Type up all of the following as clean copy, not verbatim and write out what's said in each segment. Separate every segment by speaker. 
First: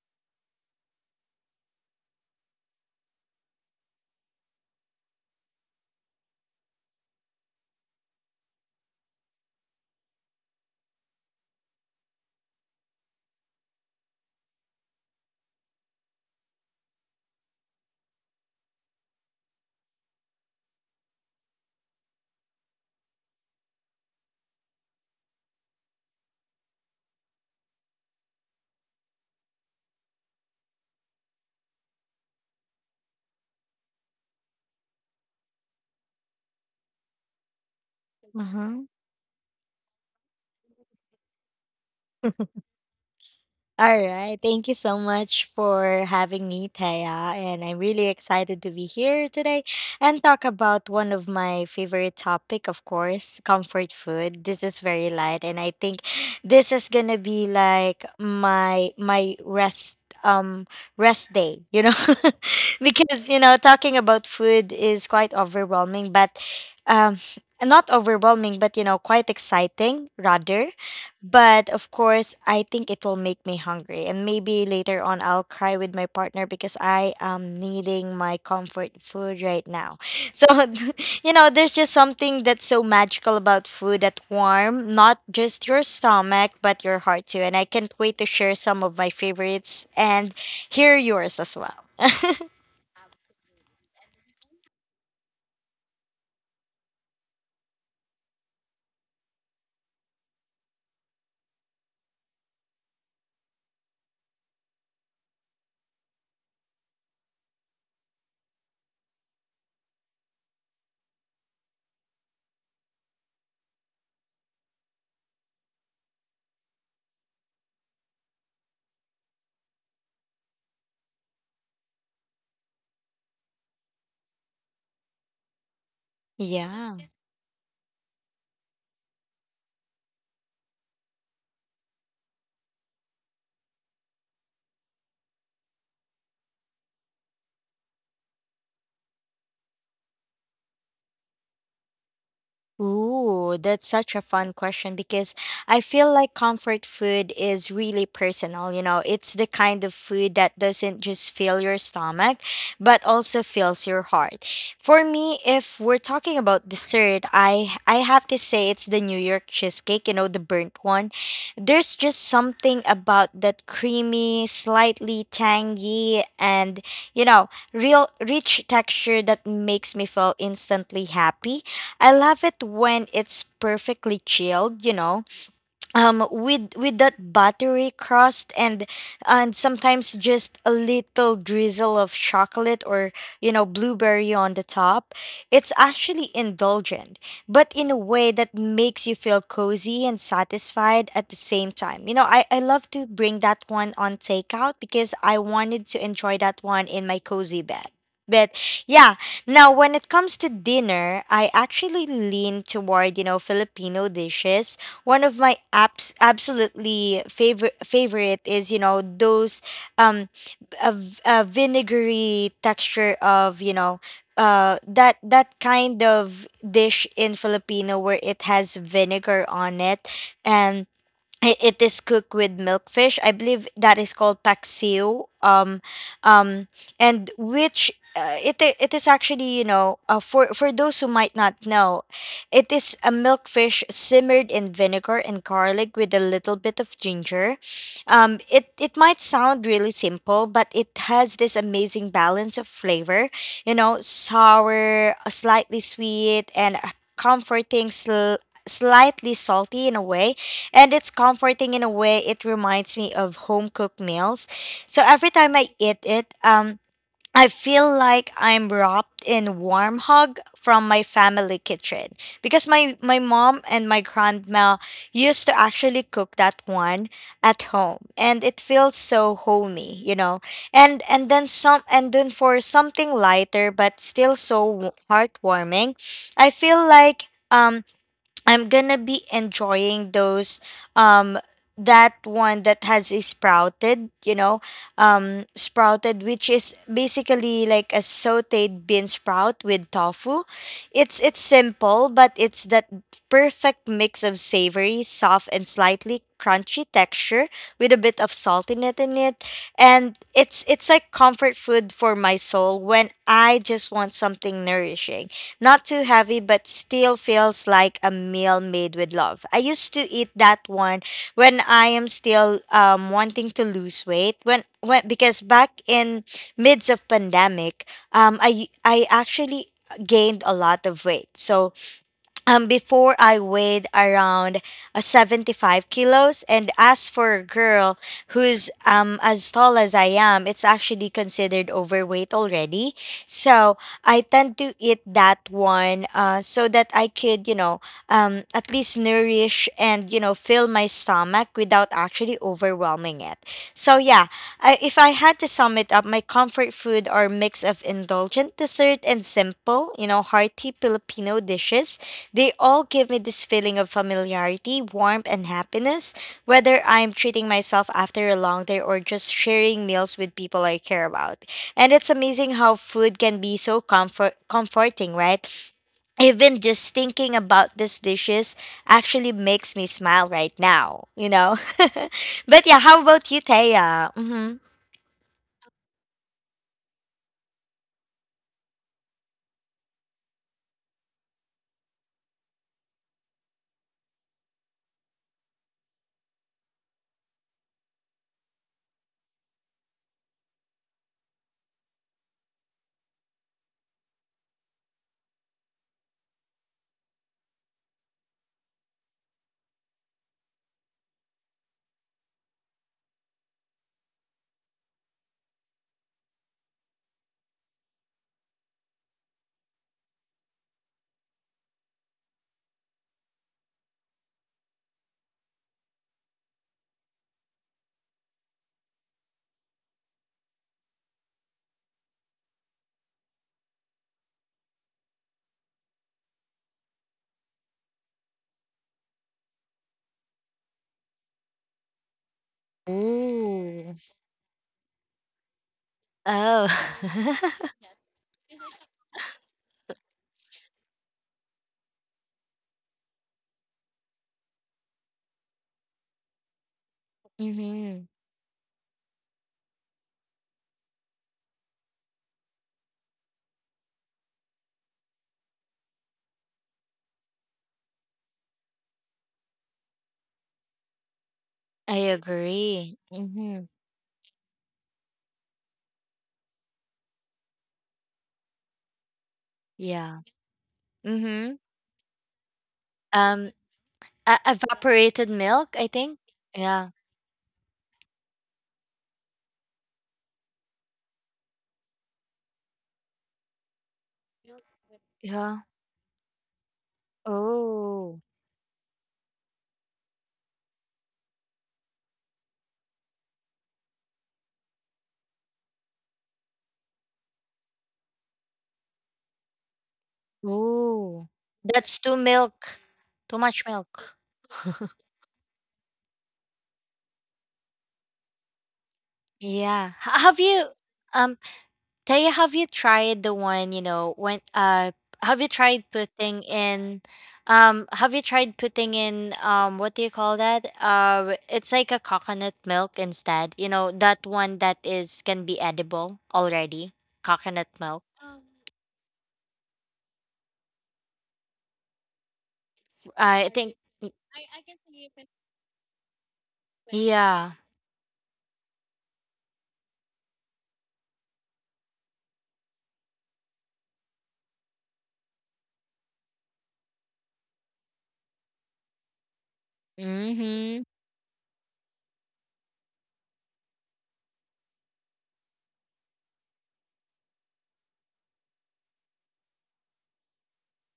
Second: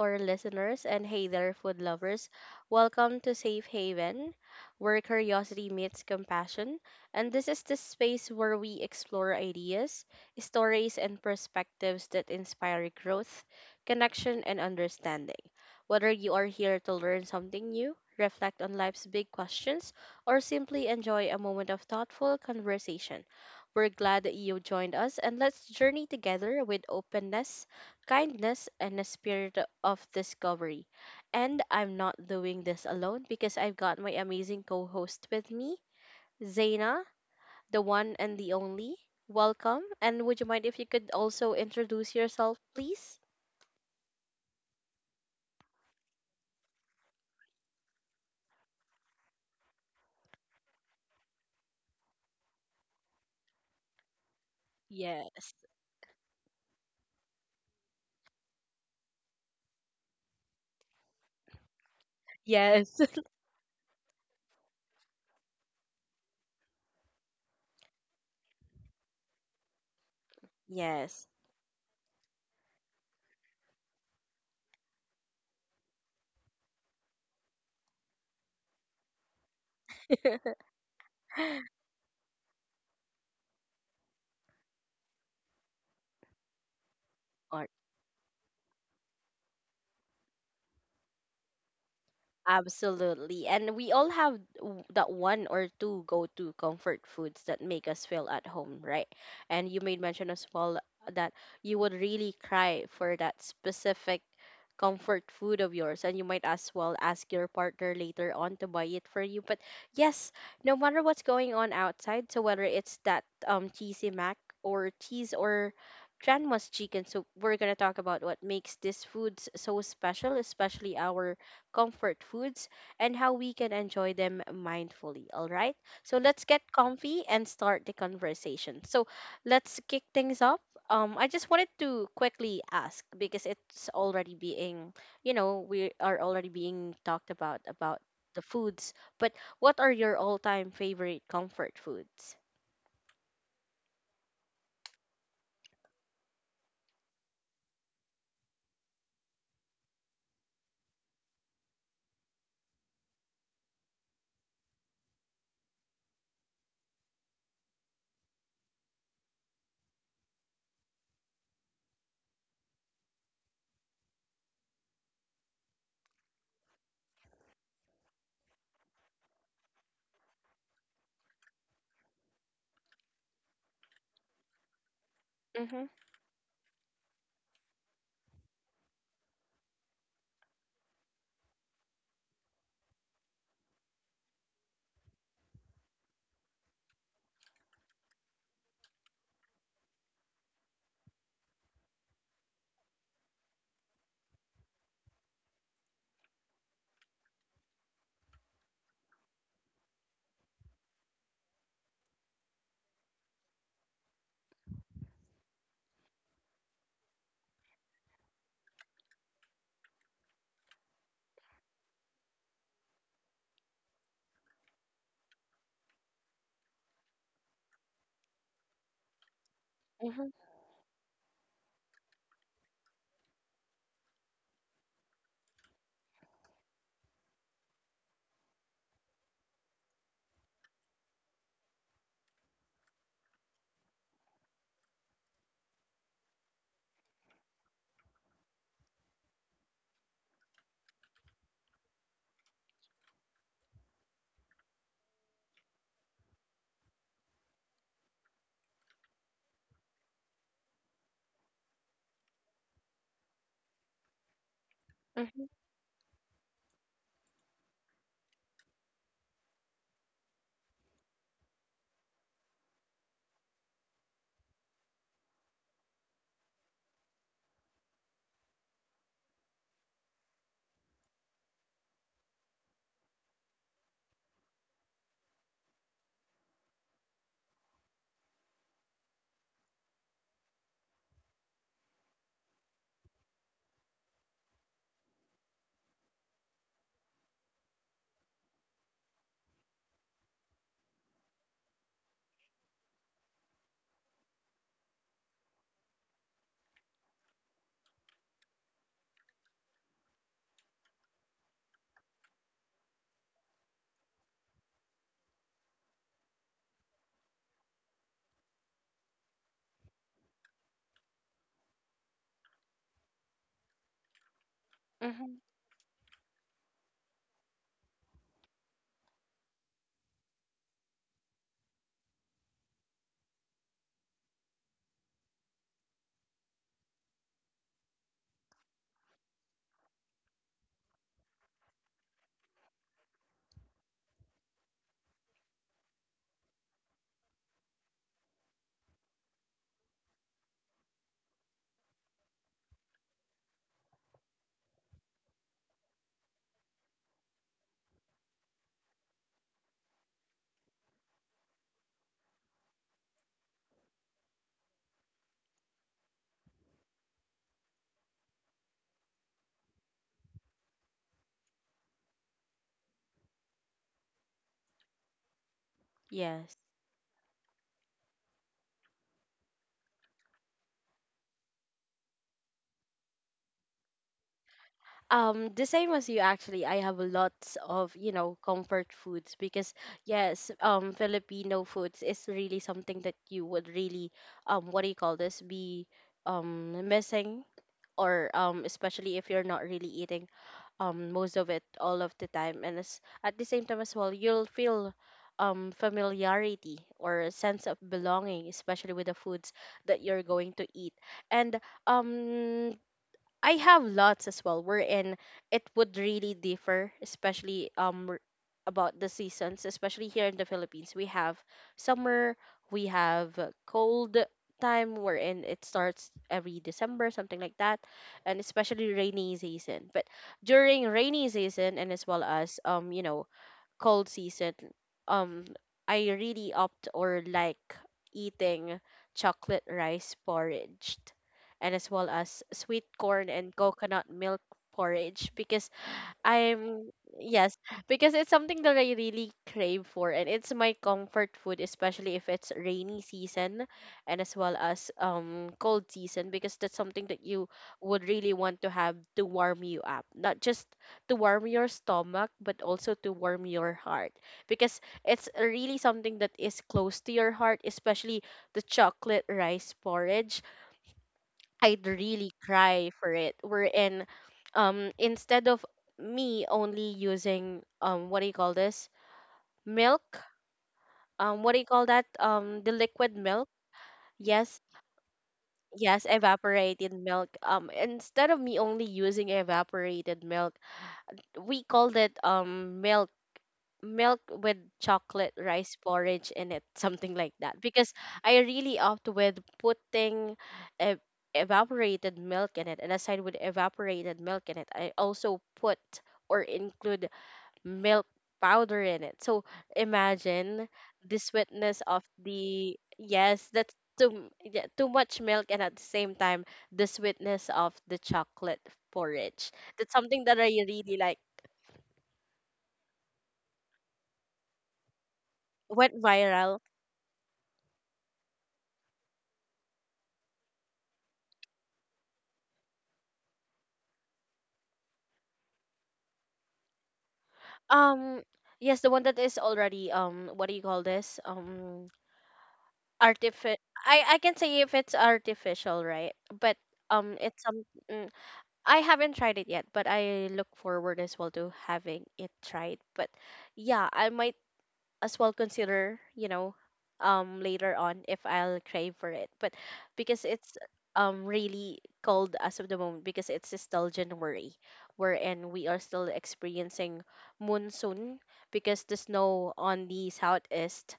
Speaker 1: or listeners, and hey there, food lovers. Welcome to Safe Haven, where curiosity meets compassion. And this is the space where we explore ideas, stories, and perspectives that inspire growth, connection, and understanding. Whether you are here to learn something new, reflect on life's big questions, or simply enjoy a moment of thoughtful conversation, we're glad that you joined us and let's journey together with openness kindness, and a spirit of discovery. And I'm not doing this alone because I've got my amazing co host with me, Zaina, the one and the
Speaker 2: Uh-huh.
Speaker 1: only. Welcome. And would you mind if you could also introduce yourself, please?
Speaker 2: All right. Thank you so much for having me, Taya. And I'm really excited to be here today and talk about one of my favorite topic, of course, comfort food. This is very light, and
Speaker 1: Yes.
Speaker 2: I think this is gonna be like my rest um rest day, you know.
Speaker 1: Yes.
Speaker 2: Because talking about food is quite overwhelming, but um not overwhelming, but you know, quite exciting rather.
Speaker 1: Yes.
Speaker 2: But of course, I think it will make me hungry. And maybe later on, I'll cry with my partner because I am needing my comfort food right now. So, you know, there's just something that's so magical about food that warm, not just your stomach, but your heart too. And I
Speaker 1: All
Speaker 2: can't wait to share some of my favorites and hear yours as well.
Speaker 1: Absolutely. And we all have that one or two go-to comfort foods that make us feel at home, right? And you made mention as well that you would really cry for that specific comfort food of yours and you might as well ask your partner later on to buy it for you. But yes, no matter what's going on outside, so whether it's that cheesy mac or cheese or grandma's chicken, so we're gonna talk about what makes these foods so special, especially our comfort foods, and how we can enjoy them mindfully. All right. So let's get
Speaker 2: Yeah.
Speaker 1: comfy and start the conversation. So let's kick things off. I just wanted to quickly ask because it's already being, you know, we are already being talked about the foods. But what are your all-time favorite comfort foods?
Speaker 2: Ooh, that's such a fun question because I feel like comfort food is really personal. You know, it's the kind of food that doesn't just fill your stomach, but also fills your heart. For me, if we're talking about dessert, I have to say it's the New York cheesecake, you know, the burnt one. There's just something about that creamy, slightly tangy, and you know, real rich texture that makes me feel instantly happy. I love it when it's perfectly chilled, you know,
Speaker 1: Mm-hmm.
Speaker 2: with that buttery crust, and sometimes just a little drizzle of chocolate or, you know, blueberry on the top. It's actually indulgent, but in a way that makes you feel cozy and satisfied at the same time. You know, I love to bring that one on takeout because I wanted to enjoy that one in my cozy bed. But yeah, now when it comes to dinner, I actually lean toward, you know, Filipino dishes. One of my apps absolutely favorite is, you know, those um a vinegary texture of, you know, that kind of dish in Filipino where it has vinegar on it,
Speaker 1: Mm-hmm.
Speaker 2: and it, it is cooked with milkfish. I believe that is called paksiw. Um, and which it is actually, you know, for those who might not know, it is a milkfish simmered in vinegar and garlic with a little bit of ginger. It it might sound really simple, but it has this amazing balance of flavor. You know, sour, slightly sweet, and a comforting. Slightly salty in a way, and it's comforting in a way. It reminds me of home cooked meals. So every
Speaker 1: Mm-hmm.
Speaker 2: time I eat it, I feel like I'm wrapped in warm hug from my family kitchen, because my mom and my grandma used to actually cook that one at home, and it feels so homey, you know. And then for something lighter but still so heartwarming, I feel like um I'm gonna be enjoying those um that one that has a sprouted, you know, sprouted, which is basically like a sauteed bean sprout with tofu. It's simple, but it's that perfect mix of savory, soft and slightly crunchy texture with a bit of salt in it, and it's like comfort food for my soul when I just want something nourishing, not too heavy but still feels like a meal made with love. I used to eat that one when I am still wanting to lose weight, when
Speaker 1: Mm-hmm.
Speaker 2: because back in midst of pandemic, I actually gained a lot of weight. So before I weighed around 75 kilos. And as for a girl who's as tall as I am, it's actually considered overweight already. So I tend to eat that one, so that I could, you know, at least nourish and, you know, fill my stomach without actually overwhelming it. So yeah, I, if I had to sum it up, my comfort food are mix of indulgent dessert and simple, you know, hearty Filipino dishes. They all give me this feeling of familiarity, warmth, and happiness, whether I'm treating myself after a long day or just sharing meals with people I care about. And it's amazing how food can be so comforting, right?
Speaker 1: Yes.
Speaker 2: Even just thinking about these dishes actually makes me smile right now, you know? But yeah, how about you, Thea? Hmm.
Speaker 1: The same as you actually. I have lots of, you know, comfort foods because yes, Filipino foods is really something that you would really, what do you call this, be missing or especially if you're not really eating most of it all of the time and as at the same time as well you'll feel familiarity or a sense of belonging especially with the foods that you're going to eat and um I have lots as well wherein it would really differ, especially about the seasons, especially here in the Philippines. We have summer, we have cold time wherein it starts every December, something like that, and especially rainy season. But during rainy season and as well as you know cold season, um, I really opt or like eating chocolate rice porridge and as well as sweet corn and
Speaker 2: Ooh.
Speaker 1: coconut milk porridge because
Speaker 2: Oh.
Speaker 1: I'm yes, because it's something that I really crave for and it's my comfort food, especially if it's rainy season and as well as cold season because that's something that you would
Speaker 2: Mhm.
Speaker 1: really want to have to warm you up. Not just to warm your stomach, but also to warm your heart because it's really something that is close to your heart, especially the chocolate rice porridge. I'd
Speaker 2: I
Speaker 1: really cry
Speaker 2: agree.
Speaker 1: for it.
Speaker 2: Mhm.
Speaker 1: Wherein, instead of me only using what do you call this? Milk.
Speaker 2: Yeah.
Speaker 1: What do
Speaker 2: Mhm.
Speaker 1: you call that? The liquid milk.
Speaker 2: Um, e
Speaker 1: Yes.
Speaker 2: evaporated milk, I
Speaker 1: Yes,
Speaker 2: think. Yeah.
Speaker 1: evaporated milk. Instead of me only using evaporated milk, we called it milk with chocolate
Speaker 2: Yeah.
Speaker 1: rice porridge in it, something like that. Because
Speaker 2: Oh.
Speaker 1: I really opt with putting ev- evaporated milk in it, and aside with evaporated milk in it, I also put or include milk powder in it. So imagine the
Speaker 2: Oh.
Speaker 1: sweetness
Speaker 2: That's
Speaker 1: of
Speaker 2: too
Speaker 1: the
Speaker 2: milk. Too
Speaker 1: yes,
Speaker 2: much
Speaker 1: that's
Speaker 2: milk.
Speaker 1: too yeah, too much milk, and at the same time the sweetness of the chocolate porridge. That's
Speaker 2: Yeah. Ha
Speaker 1: something that
Speaker 2: Have
Speaker 1: I
Speaker 2: you,
Speaker 1: really like.
Speaker 2: um, Taya, have you tried the one, you know, when have you tried
Speaker 1: Went
Speaker 2: putting
Speaker 1: viral.
Speaker 2: in um, have you tried putting in um, what do you call that? Uh, it's like a coconut milk instead. You know, that one that is can be edible already. Coconut milk.
Speaker 1: Um, yes, the one that is already what do you call this?
Speaker 2: I
Speaker 1: Artificial.
Speaker 2: think y-
Speaker 1: I can say if it's artificial, right? But it's
Speaker 2: yeah.
Speaker 1: some. Mm, I haven't tried it yet, but I look forward as well to having it tried. But yeah, I might as well consider, you know, later on if I'll crave for it. But because it's
Speaker 2: Mhm.
Speaker 1: really cold as of the moment because it's still January wherein we are still experiencing monsoon because the snow on the southeast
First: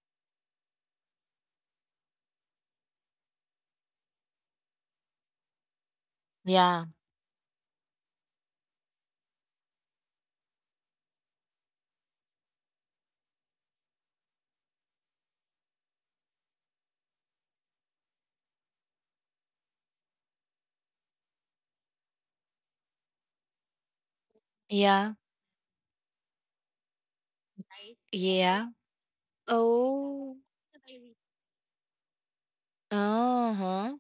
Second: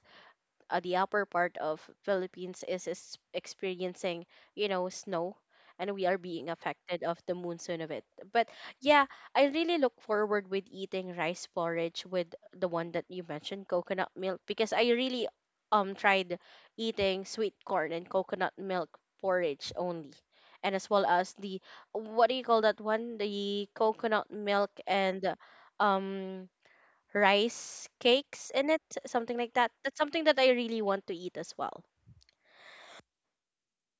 Speaker 1: the upper part of Philippines is experiencing, you know, snow and we are being
Speaker 2: Yeah.
Speaker 1: affected of the monsoon of it. But yeah, I really look forward with eating rice porridge with the one that you mentioned, coconut milk, because I really tried eating sweet corn and coconut milk porridge only. And as well as the what do you call that one? The coconut milk
Speaker 2: Yeah.
Speaker 1: and um rice cakes
Speaker 2: Yeah.
Speaker 1: in it, something like that. That's something
Speaker 2: Oh.
Speaker 1: that I really want to eat as well.
Speaker 2: Uh-huh.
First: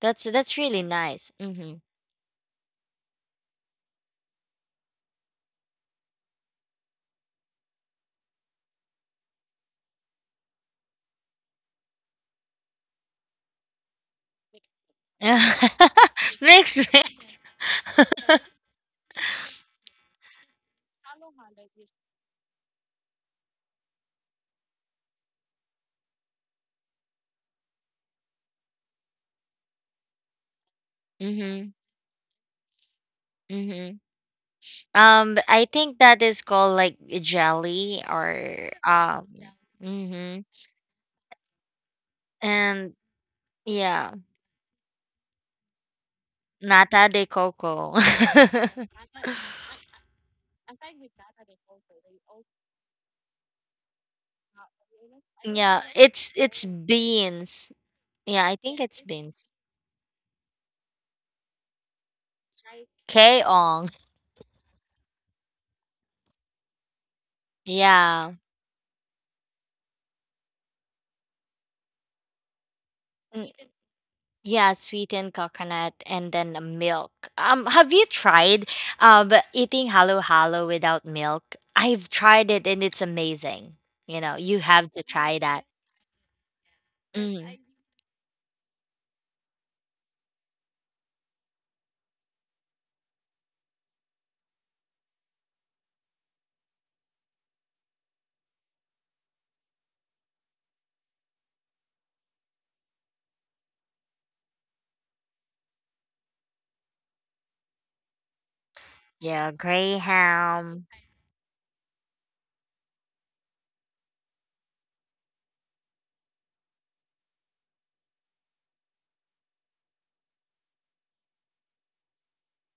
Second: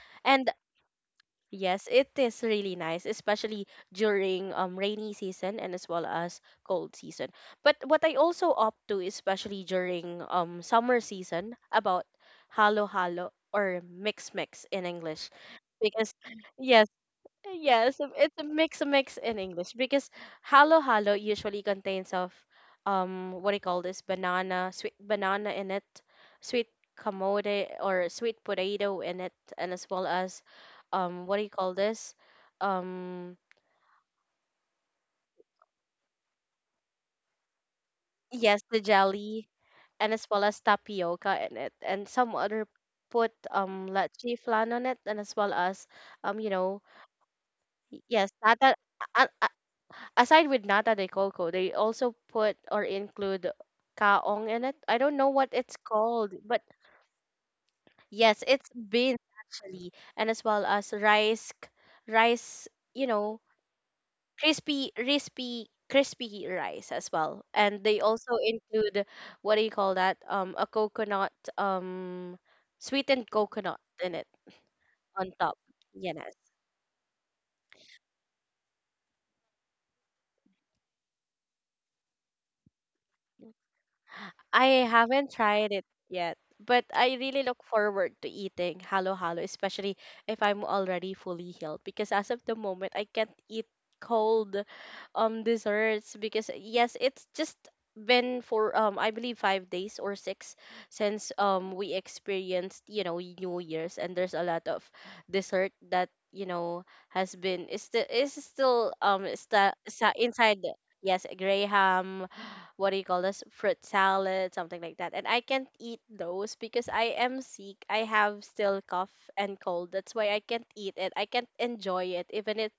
Speaker 2: That's
Speaker 1: And
Speaker 2: really nice. Mhm.
Speaker 1: yes, it is really nice, especially during rainy season and as well as cold season. But what I also opt to, especially during summer season, about halo halo or mix mix in English. Because
Speaker 2: Mix
Speaker 1: yes,
Speaker 2: mix.
Speaker 1: yes, it's a mix, in English because halo halo usually contains of what do you call this banana, sweet banana in it, sweet kamote or sweet potato in it, and as well as what do you
Speaker 2: Mm-hmm.
Speaker 1: call this um
Speaker 2: Mm-hmm. But I think that is called like jelly
Speaker 1: yes
Speaker 2: or
Speaker 1: the
Speaker 2: um.
Speaker 1: jelly and as
Speaker 2: Mm-hmm.
Speaker 1: well as tapioca in it and some other
Speaker 2: And
Speaker 1: put
Speaker 2: yeah,
Speaker 1: leche flan on it and as well as you know
Speaker 2: nata de coco.
Speaker 1: yes that aside with nata de coco, they also put or include kaong in it. I don't know what it's
Speaker 2: Yeah,
Speaker 1: called, but
Speaker 2: it's beans.
Speaker 1: yes,
Speaker 2: Yeah, I
Speaker 1: it's
Speaker 2: think it's
Speaker 1: beans
Speaker 2: beans.
Speaker 1: actually, and as well as rice, rice, you know,
Speaker 2: Kaong.
Speaker 1: crispy, crispy, crispy rice as well. And they
Speaker 2: Yeah.
Speaker 1: also include what do you call that? A coconut, um, sweetened
Speaker 2: Mm.
Speaker 1: coconut in it
Speaker 2: Yeah,
Speaker 1: on
Speaker 2: sweetened
Speaker 1: top.
Speaker 2: coconut and
Speaker 1: Yes.
Speaker 2: then the milk. Have you tried eating halo halo without milk? I've tried it and it's amazing. You know, you
Speaker 1: I
Speaker 2: have to
Speaker 1: haven't
Speaker 2: try that.
Speaker 1: tried it yet, but I really
Speaker 2: Mm.
Speaker 1: look forward to eating halo halo, especially if I'm already fully healed. Because as of the moment, I can't eat cold desserts because yes, it's just been for I believe 5 days or six since we experienced you know New Year's and there's a lot of dessert that you know has been is still
Speaker 2: Yeah,
Speaker 1: sta sa inside the-
Speaker 2: Greyhound.
Speaker 1: yes graham what do you call this fruit salad something like that and I can't eat those because I am sick I have still cough and cold that's why I can't eat it I can't enjoy it even it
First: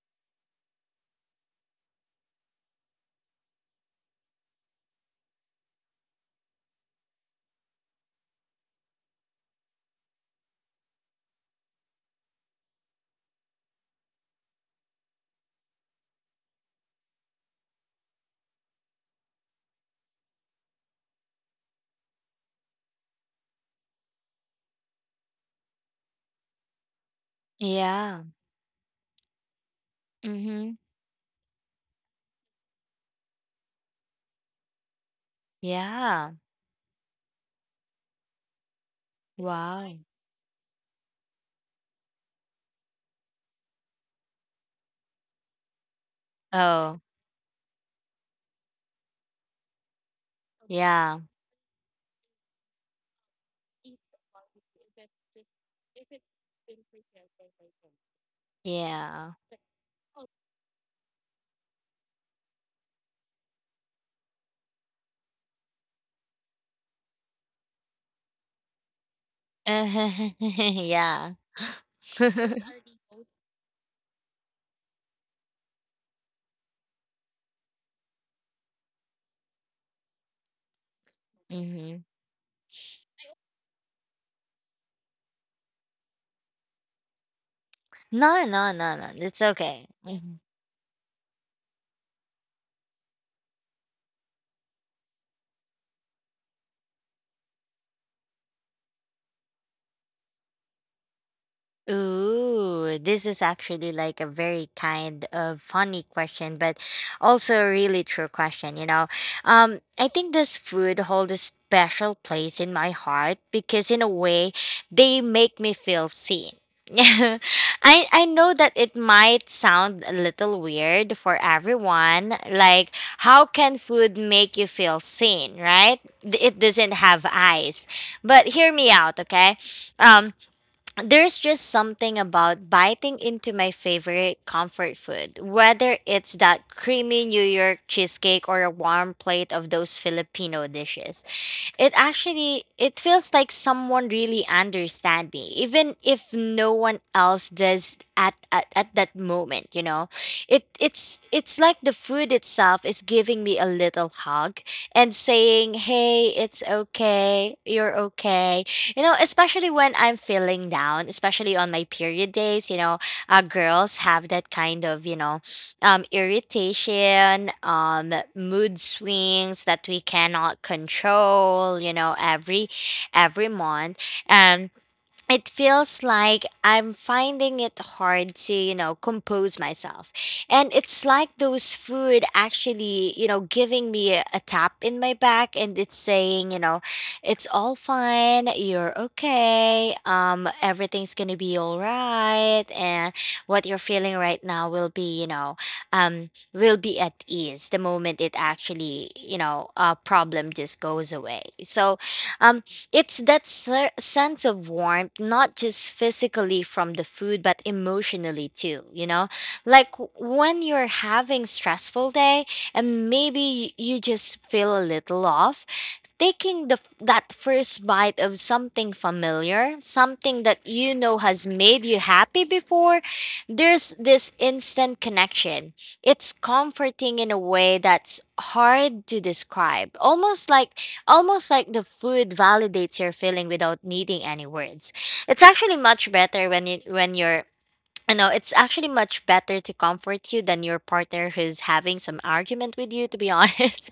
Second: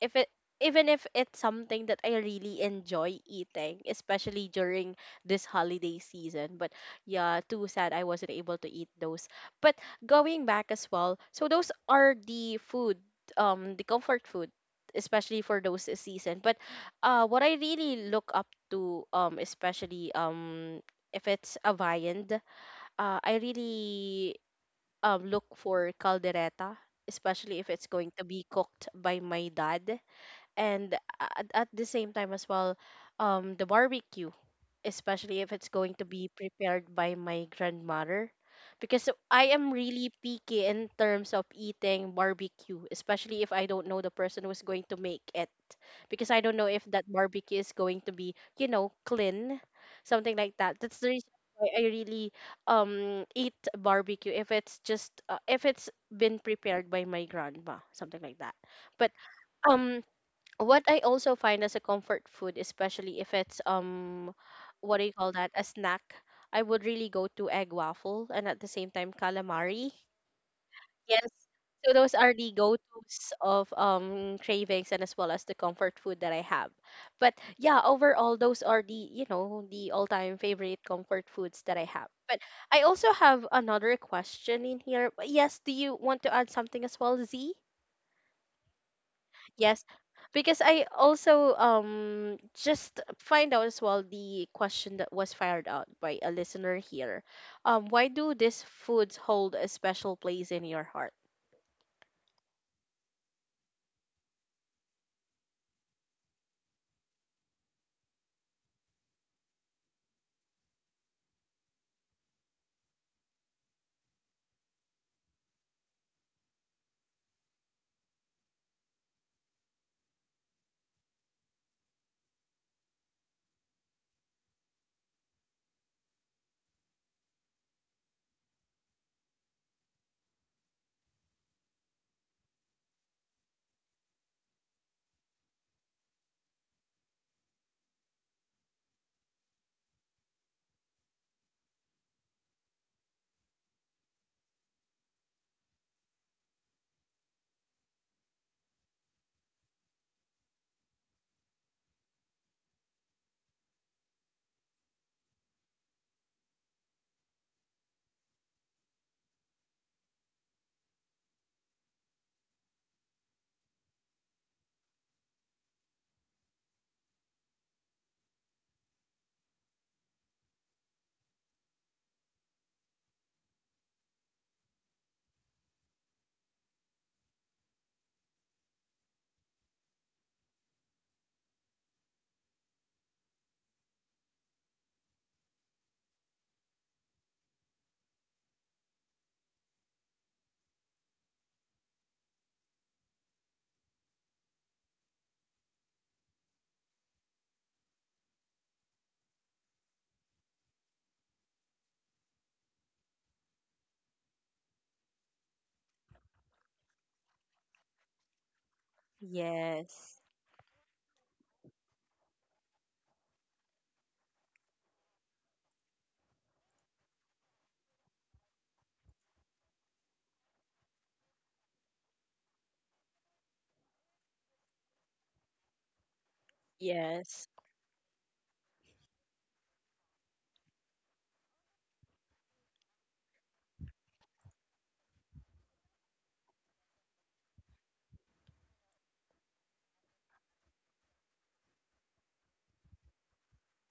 Speaker 1: if it even if it's something that I really enjoy eating especially during this holiday season but yeah too sad I wasn't able to eat those but going back as well so those are the food the comfort food especially for those season but what I really look up to especially if it's a viand I really look for caldereta especially if it's going
Speaker 2: Yeah.
Speaker 1: to be cooked by my dad
Speaker 2: Mm-hmm.
Speaker 1: and at the same time as well the barbecue especially if it's going to be
Speaker 2: Yeah.
Speaker 1: prepared by my grandmother because I am
Speaker 2: Wow.
Speaker 1: really picky in terms of eating barbecue especially if I don't know the person who's going to make it because I don't know if
Speaker 2: Oh,
Speaker 1: that barbecue is going to be, you know, clean, something like that. That's the
Speaker 2: yeah.
Speaker 1: reason why I really eat barbecue if it's just if it's been prepared by my grandma, something like that. But
Speaker 2: Yeah.
Speaker 1: um what I also find as a comfort food, especially if it's what do you call that, a snack, I would really go to egg waffle and at the same time calamari. Yes.
Speaker 2: Yeah.
Speaker 1: So those are the go-tos of cravings and as well as the comfort food that I have. But yeah, overall those are the, you know, the all-time favorite comfort foods that I
Speaker 2: Mm-hmm.
Speaker 1: have. But I also have another question in here. But yes, do you want to add something as well, Z?
Speaker 2: No, no, no, no. It's okay.
Speaker 1: Yes.
Speaker 2: Mhm.
Speaker 1: Because I also just find out as well the question that was fired out by a listener here. Why do these foods hold a special place in your heart?
Speaker 2: Ooh, this is actually like a very kind of funny question, but also a really true question, you know. I think this food hold a special place in my heart because in a way they make me feel seen. I know that it might sound a little weird for everyone. Like, how can food make you feel seen, right? It doesn't have eyes. But hear me out, okay? Um there's just something about biting into my favorite comfort food, whether it's that creamy New York cheesecake or a warm plate of those Filipino dishes. It feels like someone really understand me, even if no one else does at that moment, you know. It's like the food itself is giving me a little hug and saying, Hey, it's okay, you're okay. You know, especially when I'm feeling down, especially on my period days, you know, girls have that kind of, you know, irritation, mood swings that we cannot control. You know, every month, and it feels like I'm finding it hard to, you know, compose myself. And it's like those food actually, you know, giving me a tap in my back and it's saying, you know, it's all fine, you're okay, everything's gonna be all right, and what you're feeling right now will be, you know, will be at ease the moment it actually, you know, uh, problem just goes away. So um, it's that sense of warmth, not just physically from the food, but emotionally too, you know? Like
Speaker 1: Yes.
Speaker 2: when you're having stressful day and maybe you just feel a little off, taking that first bite of something familiar, something that you know has made you happy before, there's this instant connection. It's comforting in a
Speaker 1: Yes.
Speaker 2: way that's hard to describe. Almost like the food validates your feeling without needing any words. It's actually much better when you when you're you know, it's actually much better to comfort you than your partner who's having some argument with you, to be honest.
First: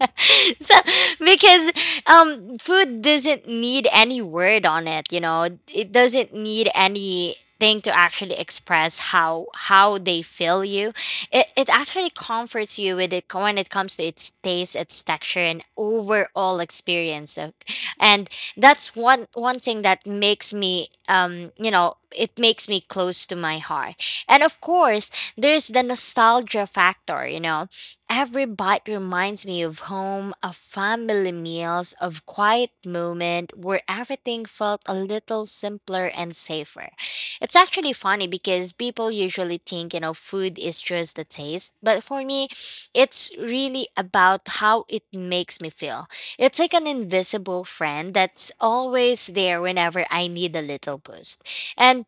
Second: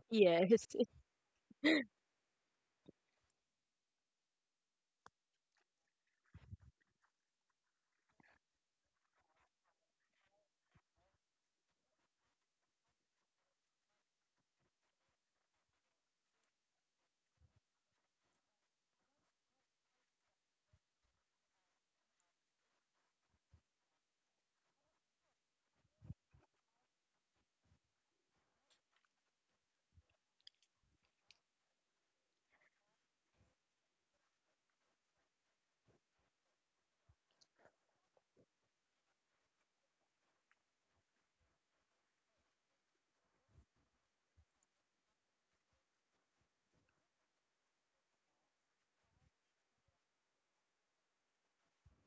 Speaker 2: So,
Speaker 1: Yes.
Speaker 2: because food doesn't need any word on it, you know, it doesn't need anything to actually express how they feel you. It actually comforts you with it when it comes to its taste, its texture, and overall experience. So, and that's one thing that makes me, um, you know, it makes me close to my heart. And of course, there's the nostalgia factor, you know. Every bite reminds me of home, of family meals, of quiet moment where everything felt a little simpler and safer. It's actually funny because people usually think, you know, food is just the taste, but for me, it's really about how it makes me feel. It's like an invisible friend that's always there whenever I need a little boost. And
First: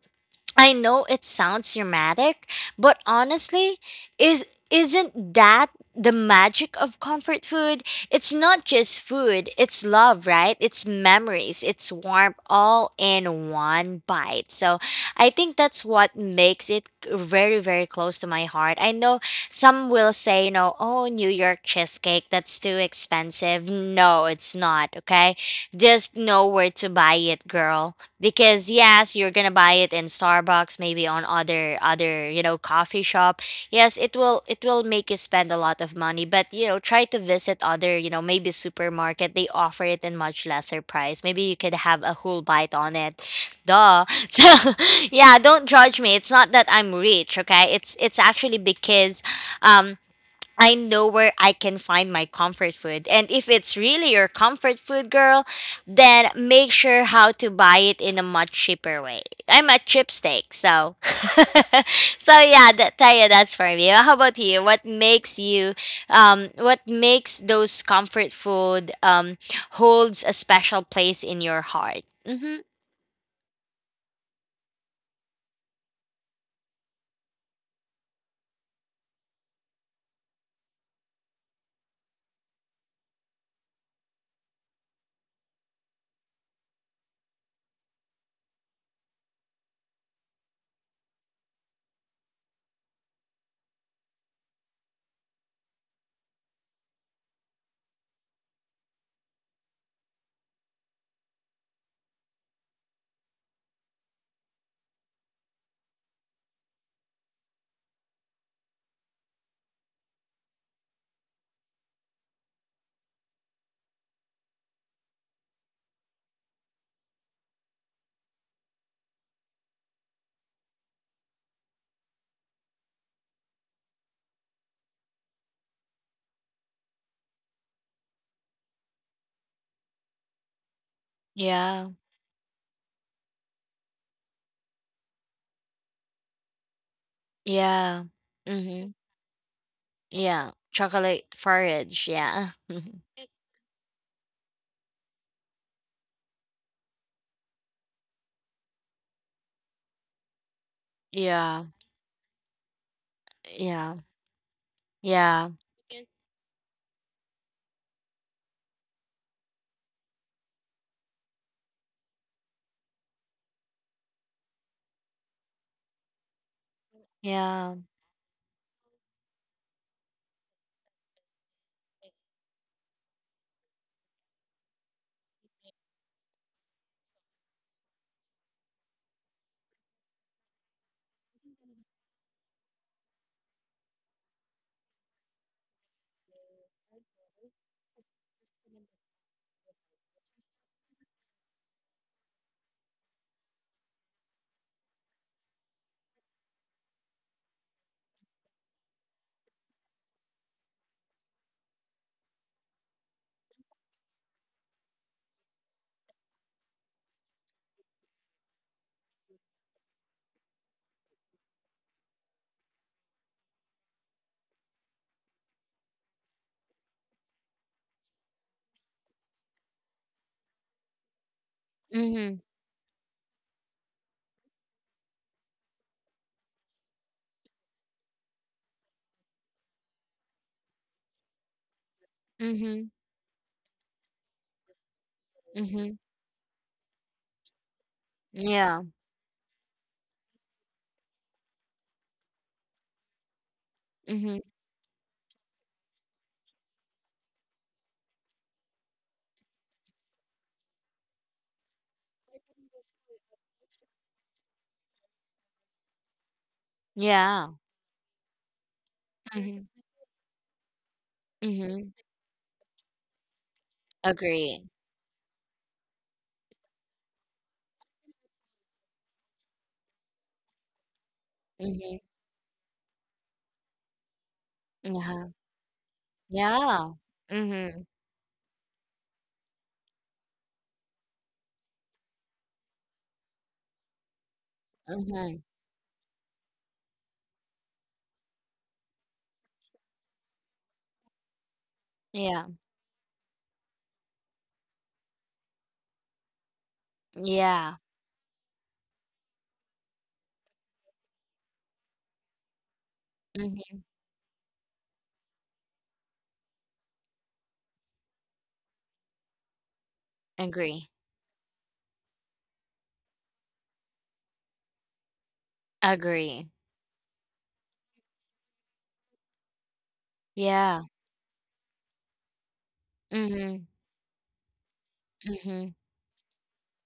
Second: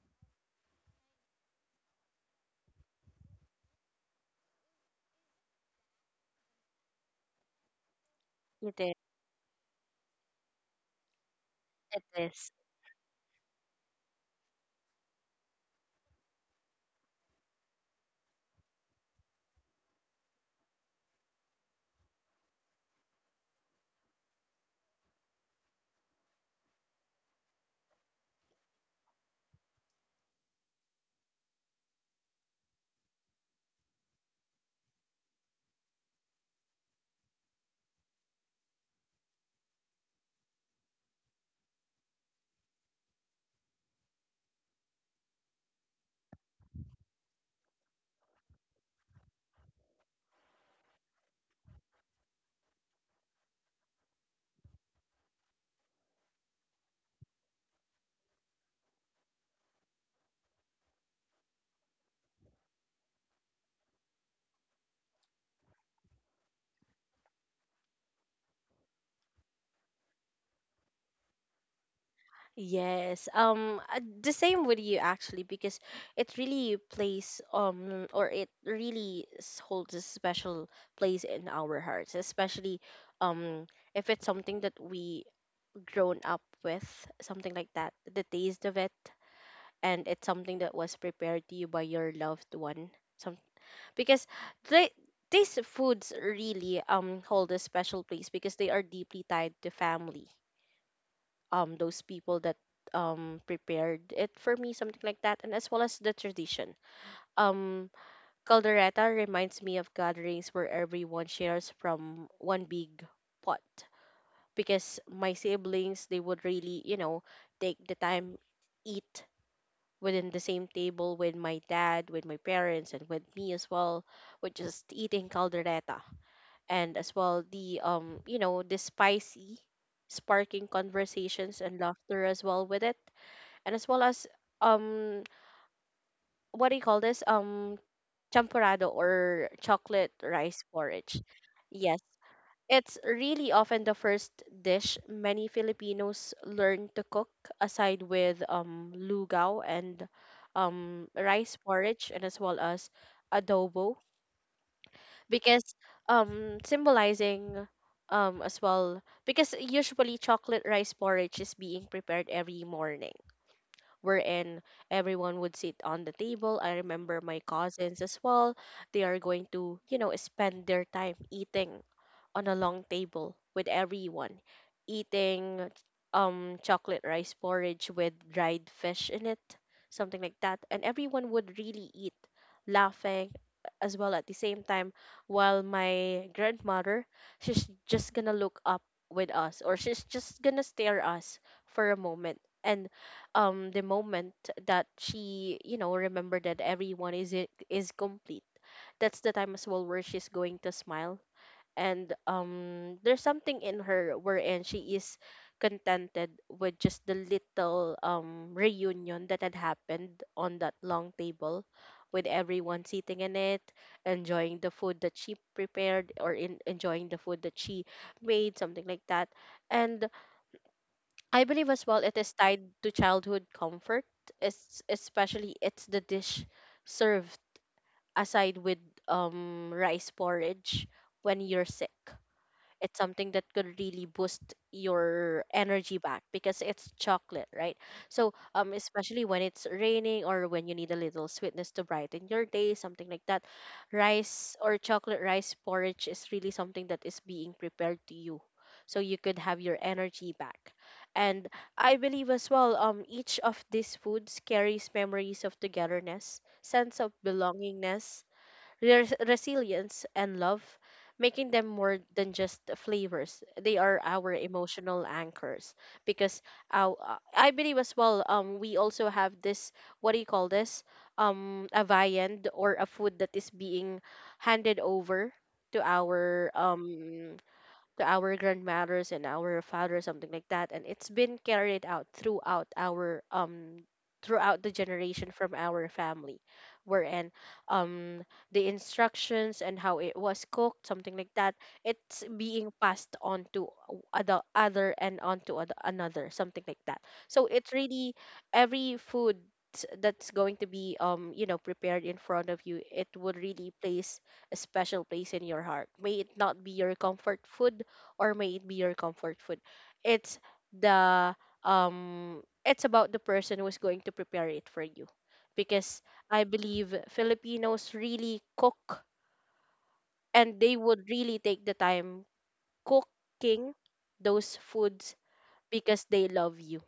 Speaker 2: I know it sounds dramatic, but honestly, is isn't that the magic of comfort food? It's not
Speaker 1: It is.
Speaker 2: just food, it's love, right? It's memories, it's
Speaker 1: It
Speaker 2: warmth
Speaker 1: is.
Speaker 2: all in one bite. So, I think that's what makes it very close to my heart. I know some will say, you know, oh, New York cheesecake, that's too expensive. No, it's not, okay? Just know where to buy it, girl, because yes, you're gonna buy it in Starbucks, maybe on other coffee shop. Yes, it will make you spend a lot of money, but you know, try to visit other, you know, maybe supermarket. They offer it in much lesser price. Maybe you could have a whole bite on it. Duh. So yeah, don't judge me. It's not that I'm rich, okay? It's actually because um I know where I can find my comfort food. And if it's really your comfort food, girl, then make sure how to buy it in a much cheaper way. I'm a chipstick, so so yeah, that Taya, that's for me. How about you? What makes you what makes those comfort food holds a special place in your heart? Mm-hmm.
Speaker 1: Yes. The same with you actually, because it really plays or it really s- holds a special place in our hearts, especially um if it's something that we grown up with, something like that, the taste of it, and it's something that was prepared to you by your loved one, because they these foods really hold a special place because they are deeply tied to family, those people that prepared it for me, something like that, and as well as the tradition. um Caldereta reminds me of gatherings where everyone shares from one big pot, because my siblings, they would really, you know, take the time eat within the same table with my dad, with my parents, and with me as well, with just eating caldereta. And as well the, you know, the spicy sparking conversations and
Speaker 2: Yeah.
Speaker 1: laughter as well with it. And as well as, um what do you call this,
Speaker 2: Yeah. Mm-hmm.
Speaker 1: champurrado or chocolate
Speaker 2: Yeah.
Speaker 1: rice porridge.
Speaker 2: Chocolate
Speaker 1: Yes,
Speaker 2: porridge, yeah.
Speaker 1: it's really often the first dish many Filipinos learn to cook, aside with lugaw and rice
Speaker 2: Yeah.
Speaker 1: porridge, and as well as
Speaker 2: Yeah.
Speaker 1: adobo.
Speaker 2: Yeah,
Speaker 1: Because symbolizing, as well, because usually chocolate rice porridge is being prepared every morning, wherein everyone would sit on the table. I remember my
Speaker 2: yeah.
Speaker 1: cousins as well, they are going to, you know, spend their time eating on a long table with everyone, eating chocolate rice porridge with dried fish in it, something like that, and everyone would really eat, laughing as well at the same time, while my grandmother, she's just gonna look up with us, or she's just gonna stare us for a moment. And the moment that she, you know, remember that everyone is is complete, that's the time as well where she's going to smile. And there's something in her wherein she is contented with just the little reunion that had happened on that long table, with everyone sitting in it, enjoying the food that she prepared, or in enjoying the food that she made, something like that. And I believe as well, it is
Speaker 2: Mhm,
Speaker 1: tied to childhood comfort. It's especially, it's the dish served aside with rice porridge when you're sick.
Speaker 2: mhm,
Speaker 1: It's something that could really boost your energy
Speaker 2: mhm.
Speaker 1: back, because it's chocolate, right? So,
Speaker 2: Yeah,
Speaker 1: especially when it's raining or when you need a little sweetness to brighten your day, something like that,
Speaker 2: mhm.
Speaker 1: rice or chocolate rice porridge is really something that is being prepared to you. So you could have your energy back. And I believe as well, each of these foods carries memories of togetherness, sense of
Speaker 2: Yeah.
Speaker 1: belongingness,
Speaker 2: Mhm,
Speaker 1: resilience, and love, making them
Speaker 2: mhm.
Speaker 1: more than just flavors. They are our
Speaker 2: Agree.
Speaker 1: emotional anchors. Because our, I believe as well, we also have this, what do you call this? A
Speaker 2: Mhm.
Speaker 1: viand or a food that is being handed over
Speaker 2: Uh-huh.
Speaker 1: to our
Speaker 2: Yeah.
Speaker 1: um
Speaker 2: Mhm,
Speaker 1: to our grandmothers and our fathers, something like that. And it's been carried out throughout our throughout the generation
Speaker 2: mhm.
Speaker 1: from our family, wherein um the instructions and how it was cooked, something like that, it's
Speaker 2: Yeah,
Speaker 1: being passed on to other, and on to other, another, something like that. So it's
Speaker 2: yeah.
Speaker 1: really every food that's going to be, you know, prepared in front of you, it would really
Speaker 2: Mhm.
Speaker 1: place a special place in your heart. May it not be your comfort food, or may it be your comfort food, it's
Speaker 2: Agree.
Speaker 1: the it's about the person who's going to prepare it for you, because I
Speaker 2: Agree.
Speaker 1: believe Filipinos really cook, and they
Speaker 2: Yeah.
Speaker 1: would really take the time
Speaker 2: Mhm,
Speaker 1: cooking those foods
Speaker 2: mhm.
Speaker 1: because they love you.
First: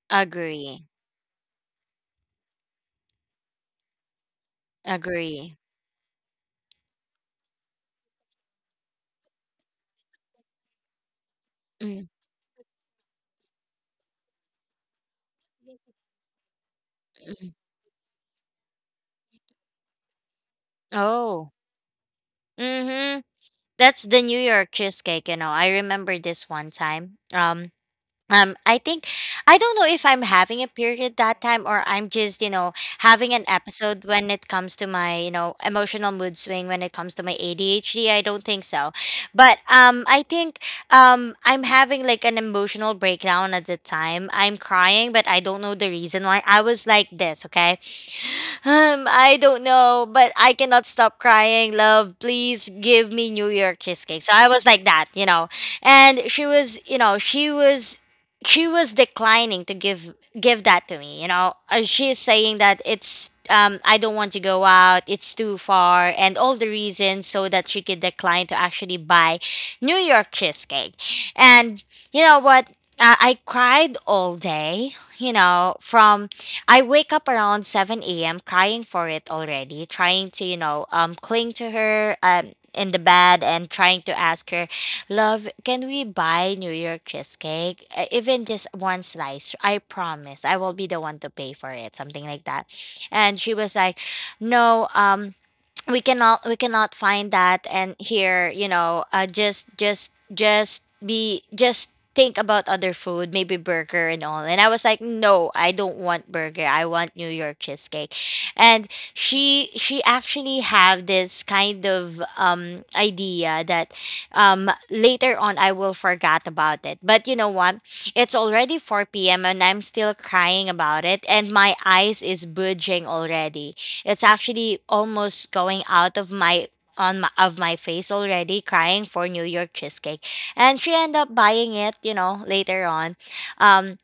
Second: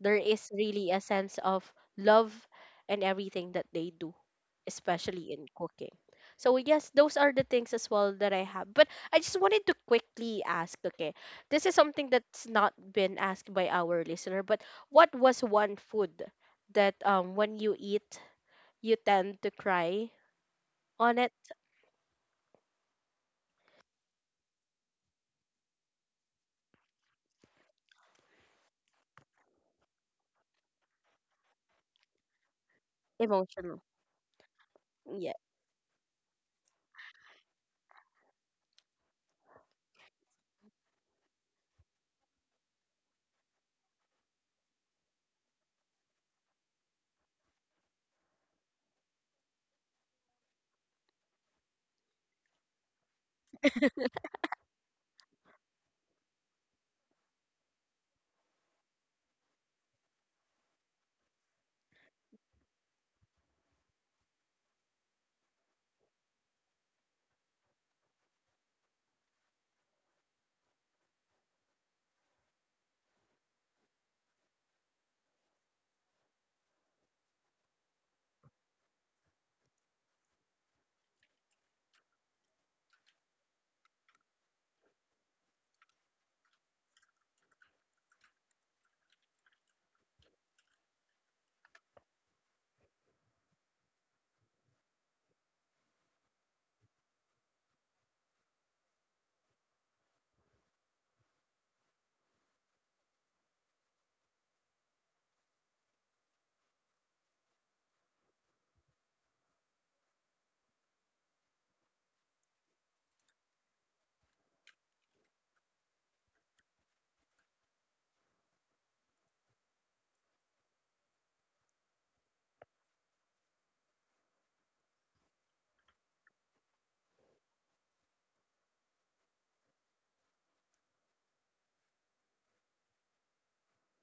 Speaker 1: There is
Speaker 2: Agree.
Speaker 1: really a sense of love and everything that they do, especially in
Speaker 2: Agree.
Speaker 1: cooking. So yes, those are the things as well that I have. But I just wanted to quickly ask, okay, this is
Speaker 2: Mm,
Speaker 1: something that's not been asked by our listener, but what was one food that,
Speaker 2: mhm.
Speaker 1: when you eat, you tend to cry on it.
Speaker 2: Oh. Mhm. That's the New York cheesecake, you know. I remember this one time. I think I don't know if I'm having a period that time, or I'm just, you know, having an
Speaker 1: Emotional?
Speaker 2: episode when it comes to my,
Speaker 1: Yeah.
Speaker 2: you know, emotional mood swing when it comes to my ADHD. I don't think so. But I think I'm having like an emotional breakdown at the time. I'm crying, but I don't know the reason why. I was like this, okay? I don't know, but I cannot stop crying. Love, please give me New York cheesecake. So I was like that, you know. And she was, you know, she was declining to give that to me, you know. She's saying that it's I don't want to go out, it's too far, and all the reasons so that she could decline to actually buy New York cheesecake. And you know what, I cried all day, you know, from I wake up around 7 a.m. crying for it already, trying to, you know, cling to her in the bed and trying to ask her, Love, can we buy New York cheesecake? Even just one slice. I promise I will be the one to pay for it. Something like that. And she was like, no, we cannot find that and here, you know, just think about other food, maybe burger and all. And I was like, no, I don't want burger, I want New York cheesecake. And she actually have this kind of idea that later on I will forget about it. But you know what, it's already 4 p.m. and I'm still crying about it, and my eyes is budging already. It's actually almost going out of my on my, of my face already, crying for New York cheesecake. And she ended up buying it, you know, later on. Um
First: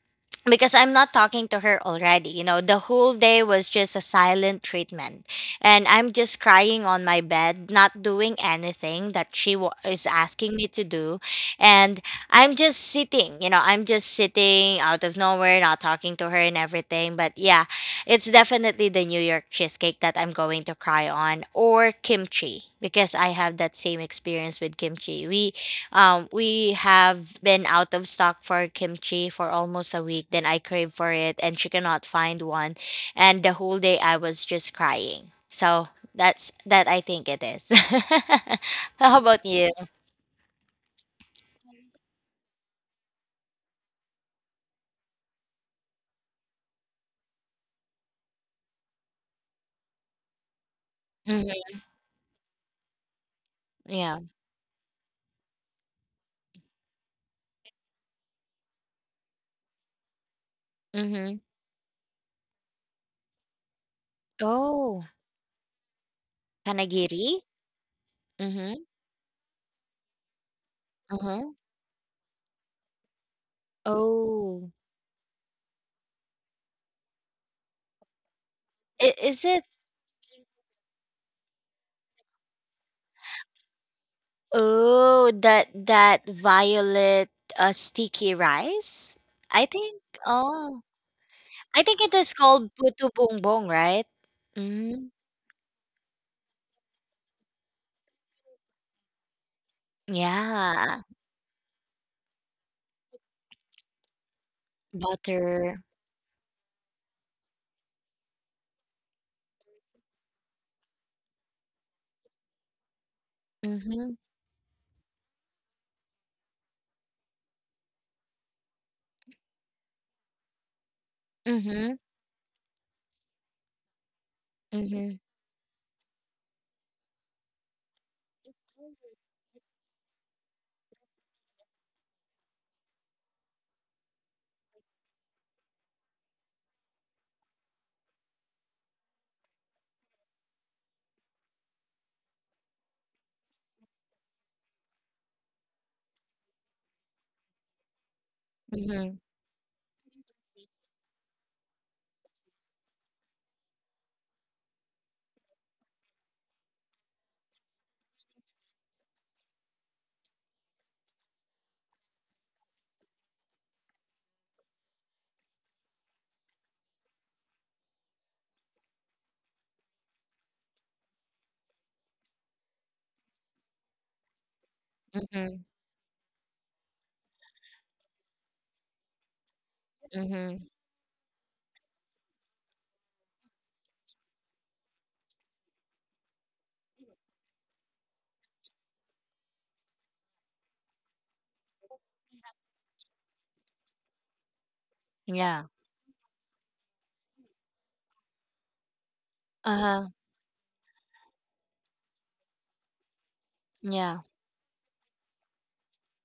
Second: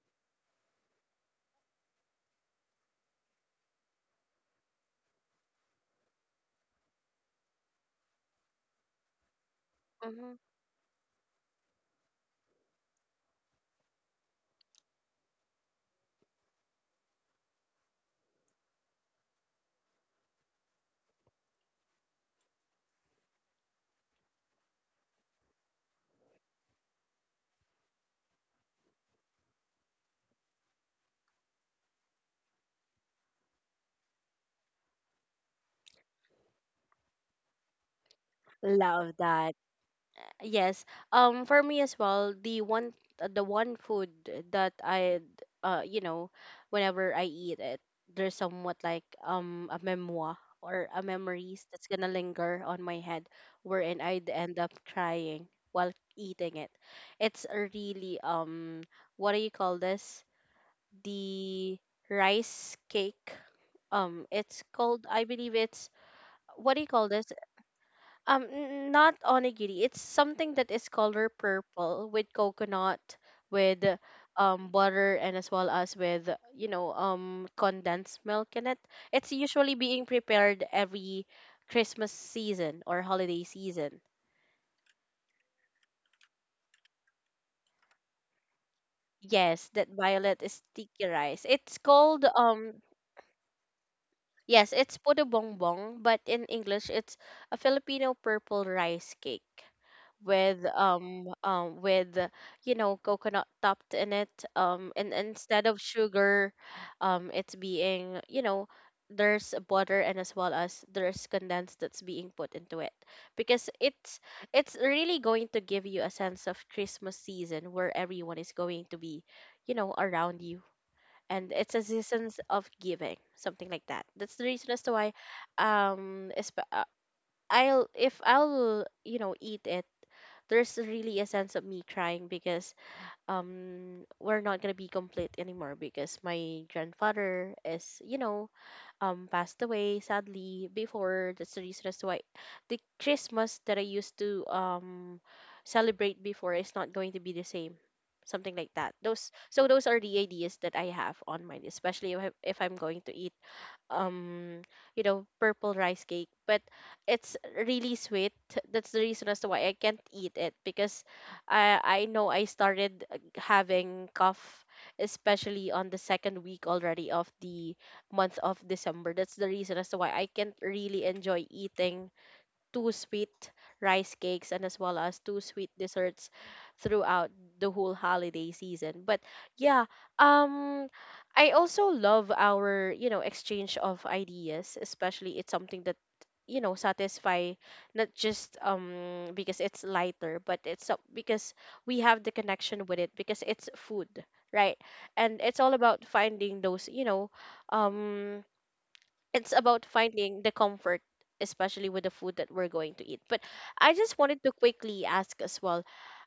Speaker 2: because I'm not talking to her already. You know, the whole day was just a silent treatment. And I'm just crying on my bed, not doing anything that she wa is
Speaker 1: Hmm.
Speaker 2: asking me to do. And I'm just sitting, you know, I'm just sitting out of nowhere, not talking to her and everything. But yeah, it's definitely the New York cheesecake that I'm going to cry on, or kimchi, because I have that same experience with kimchi. We have been out of stock for kimchi for almost a week. Then I crave for it, and she cannot find one. And the whole day I was just crying. So that's that. I think it is.
Speaker 1: Love
Speaker 2: How about
Speaker 1: that.
Speaker 2: you?
Speaker 1: Yes. For me as well, the one, the one food that I, you know, whenever I eat it, there's somewhat like a memoir or a
Speaker 2: Hmm.
Speaker 1: memories that's gonna linger on my head, wherein
Speaker 2: Yeah.
Speaker 1: I'd end up crying while eating it. It's a really what do you call this?
Speaker 2: Mm-hmm.
Speaker 1: The rice cake. It's
Speaker 2: Oh,
Speaker 1: called, I believe it's, what do you call
Speaker 2: kanagiri.
Speaker 1: this?
Speaker 2: Mm-hmm.
Speaker 1: Not onigiri. It's something that is color
Speaker 2: Uh-huh.
Speaker 1: purple with coconut, with
Speaker 2: Oh,
Speaker 1: butter, and as well as with, you know, condensed milk in it.
Speaker 2: i-
Speaker 1: It's
Speaker 2: is it?
Speaker 1: usually being prepared every Christmas season or holiday season.
Speaker 2: Oh, that that violet sticky rice.
Speaker 1: Yes,
Speaker 2: I
Speaker 1: that
Speaker 2: think.
Speaker 1: violet is
Speaker 2: Oh.
Speaker 1: sticky rice. It's
Speaker 2: I think it
Speaker 1: called
Speaker 2: is called puto bongbong, right?
Speaker 1: yes, it's
Speaker 2: Mm,
Speaker 1: puto bongbong, but in English it's a Filipino purple rice cake, with
Speaker 2: yeah,
Speaker 1: with, you know, coconut topped in it, and instead
Speaker 2: butter.
Speaker 1: of sugar, it's being, you know, there's butter and as well as there's condensed that's being put into it. Because
Speaker 2: Mhm,
Speaker 1: it's really going to give you a sense of Christmas season where everyone is going to be, you know, around you, and it's a
Speaker 2: mhm,
Speaker 1: season of giving, something like that. That's the reason as to why,
Speaker 2: mhm,
Speaker 1: um esp- uh, I'll, if I'll, you know, eat it, there's really a sense of me crying, because we're not gonna be complete anymore, because my grandfather is, you know, passed away sadly before. That's the reason as to why the Christmas that I used to celebrate before is not going to be the same, something like that.
Speaker 2: mhm,
Speaker 1: Those, so those are the ideas that I have on mind, especially if, if I'm going to eat um you know, purple rice cake. But it's really sweet, that's the reason as to why I can't eat it, because I know I started, having cough, especially on the second week already of the month of December. That's the reason as to why I can't really enjoy eating two sweet rice cakes and as well as two
Speaker 2: mhm,
Speaker 1: sweet desserts throughout the whole holiday season. But yeah,
Speaker 2: mhm,
Speaker 1: um I also love our, you know, exchange of ideas, especially it's something that, you know, satisfy not just because it's lighter, but it's because we have the connection with it, because it's food, right? And it's
Speaker 2: yeah.
Speaker 1: all about finding those, you know, um it's about
Speaker 2: Uh-huh,
Speaker 1: finding the comfort, especially with the food that we're going to eat. But I just
Speaker 2: yeah.
Speaker 1: wanted to quickly ask as well,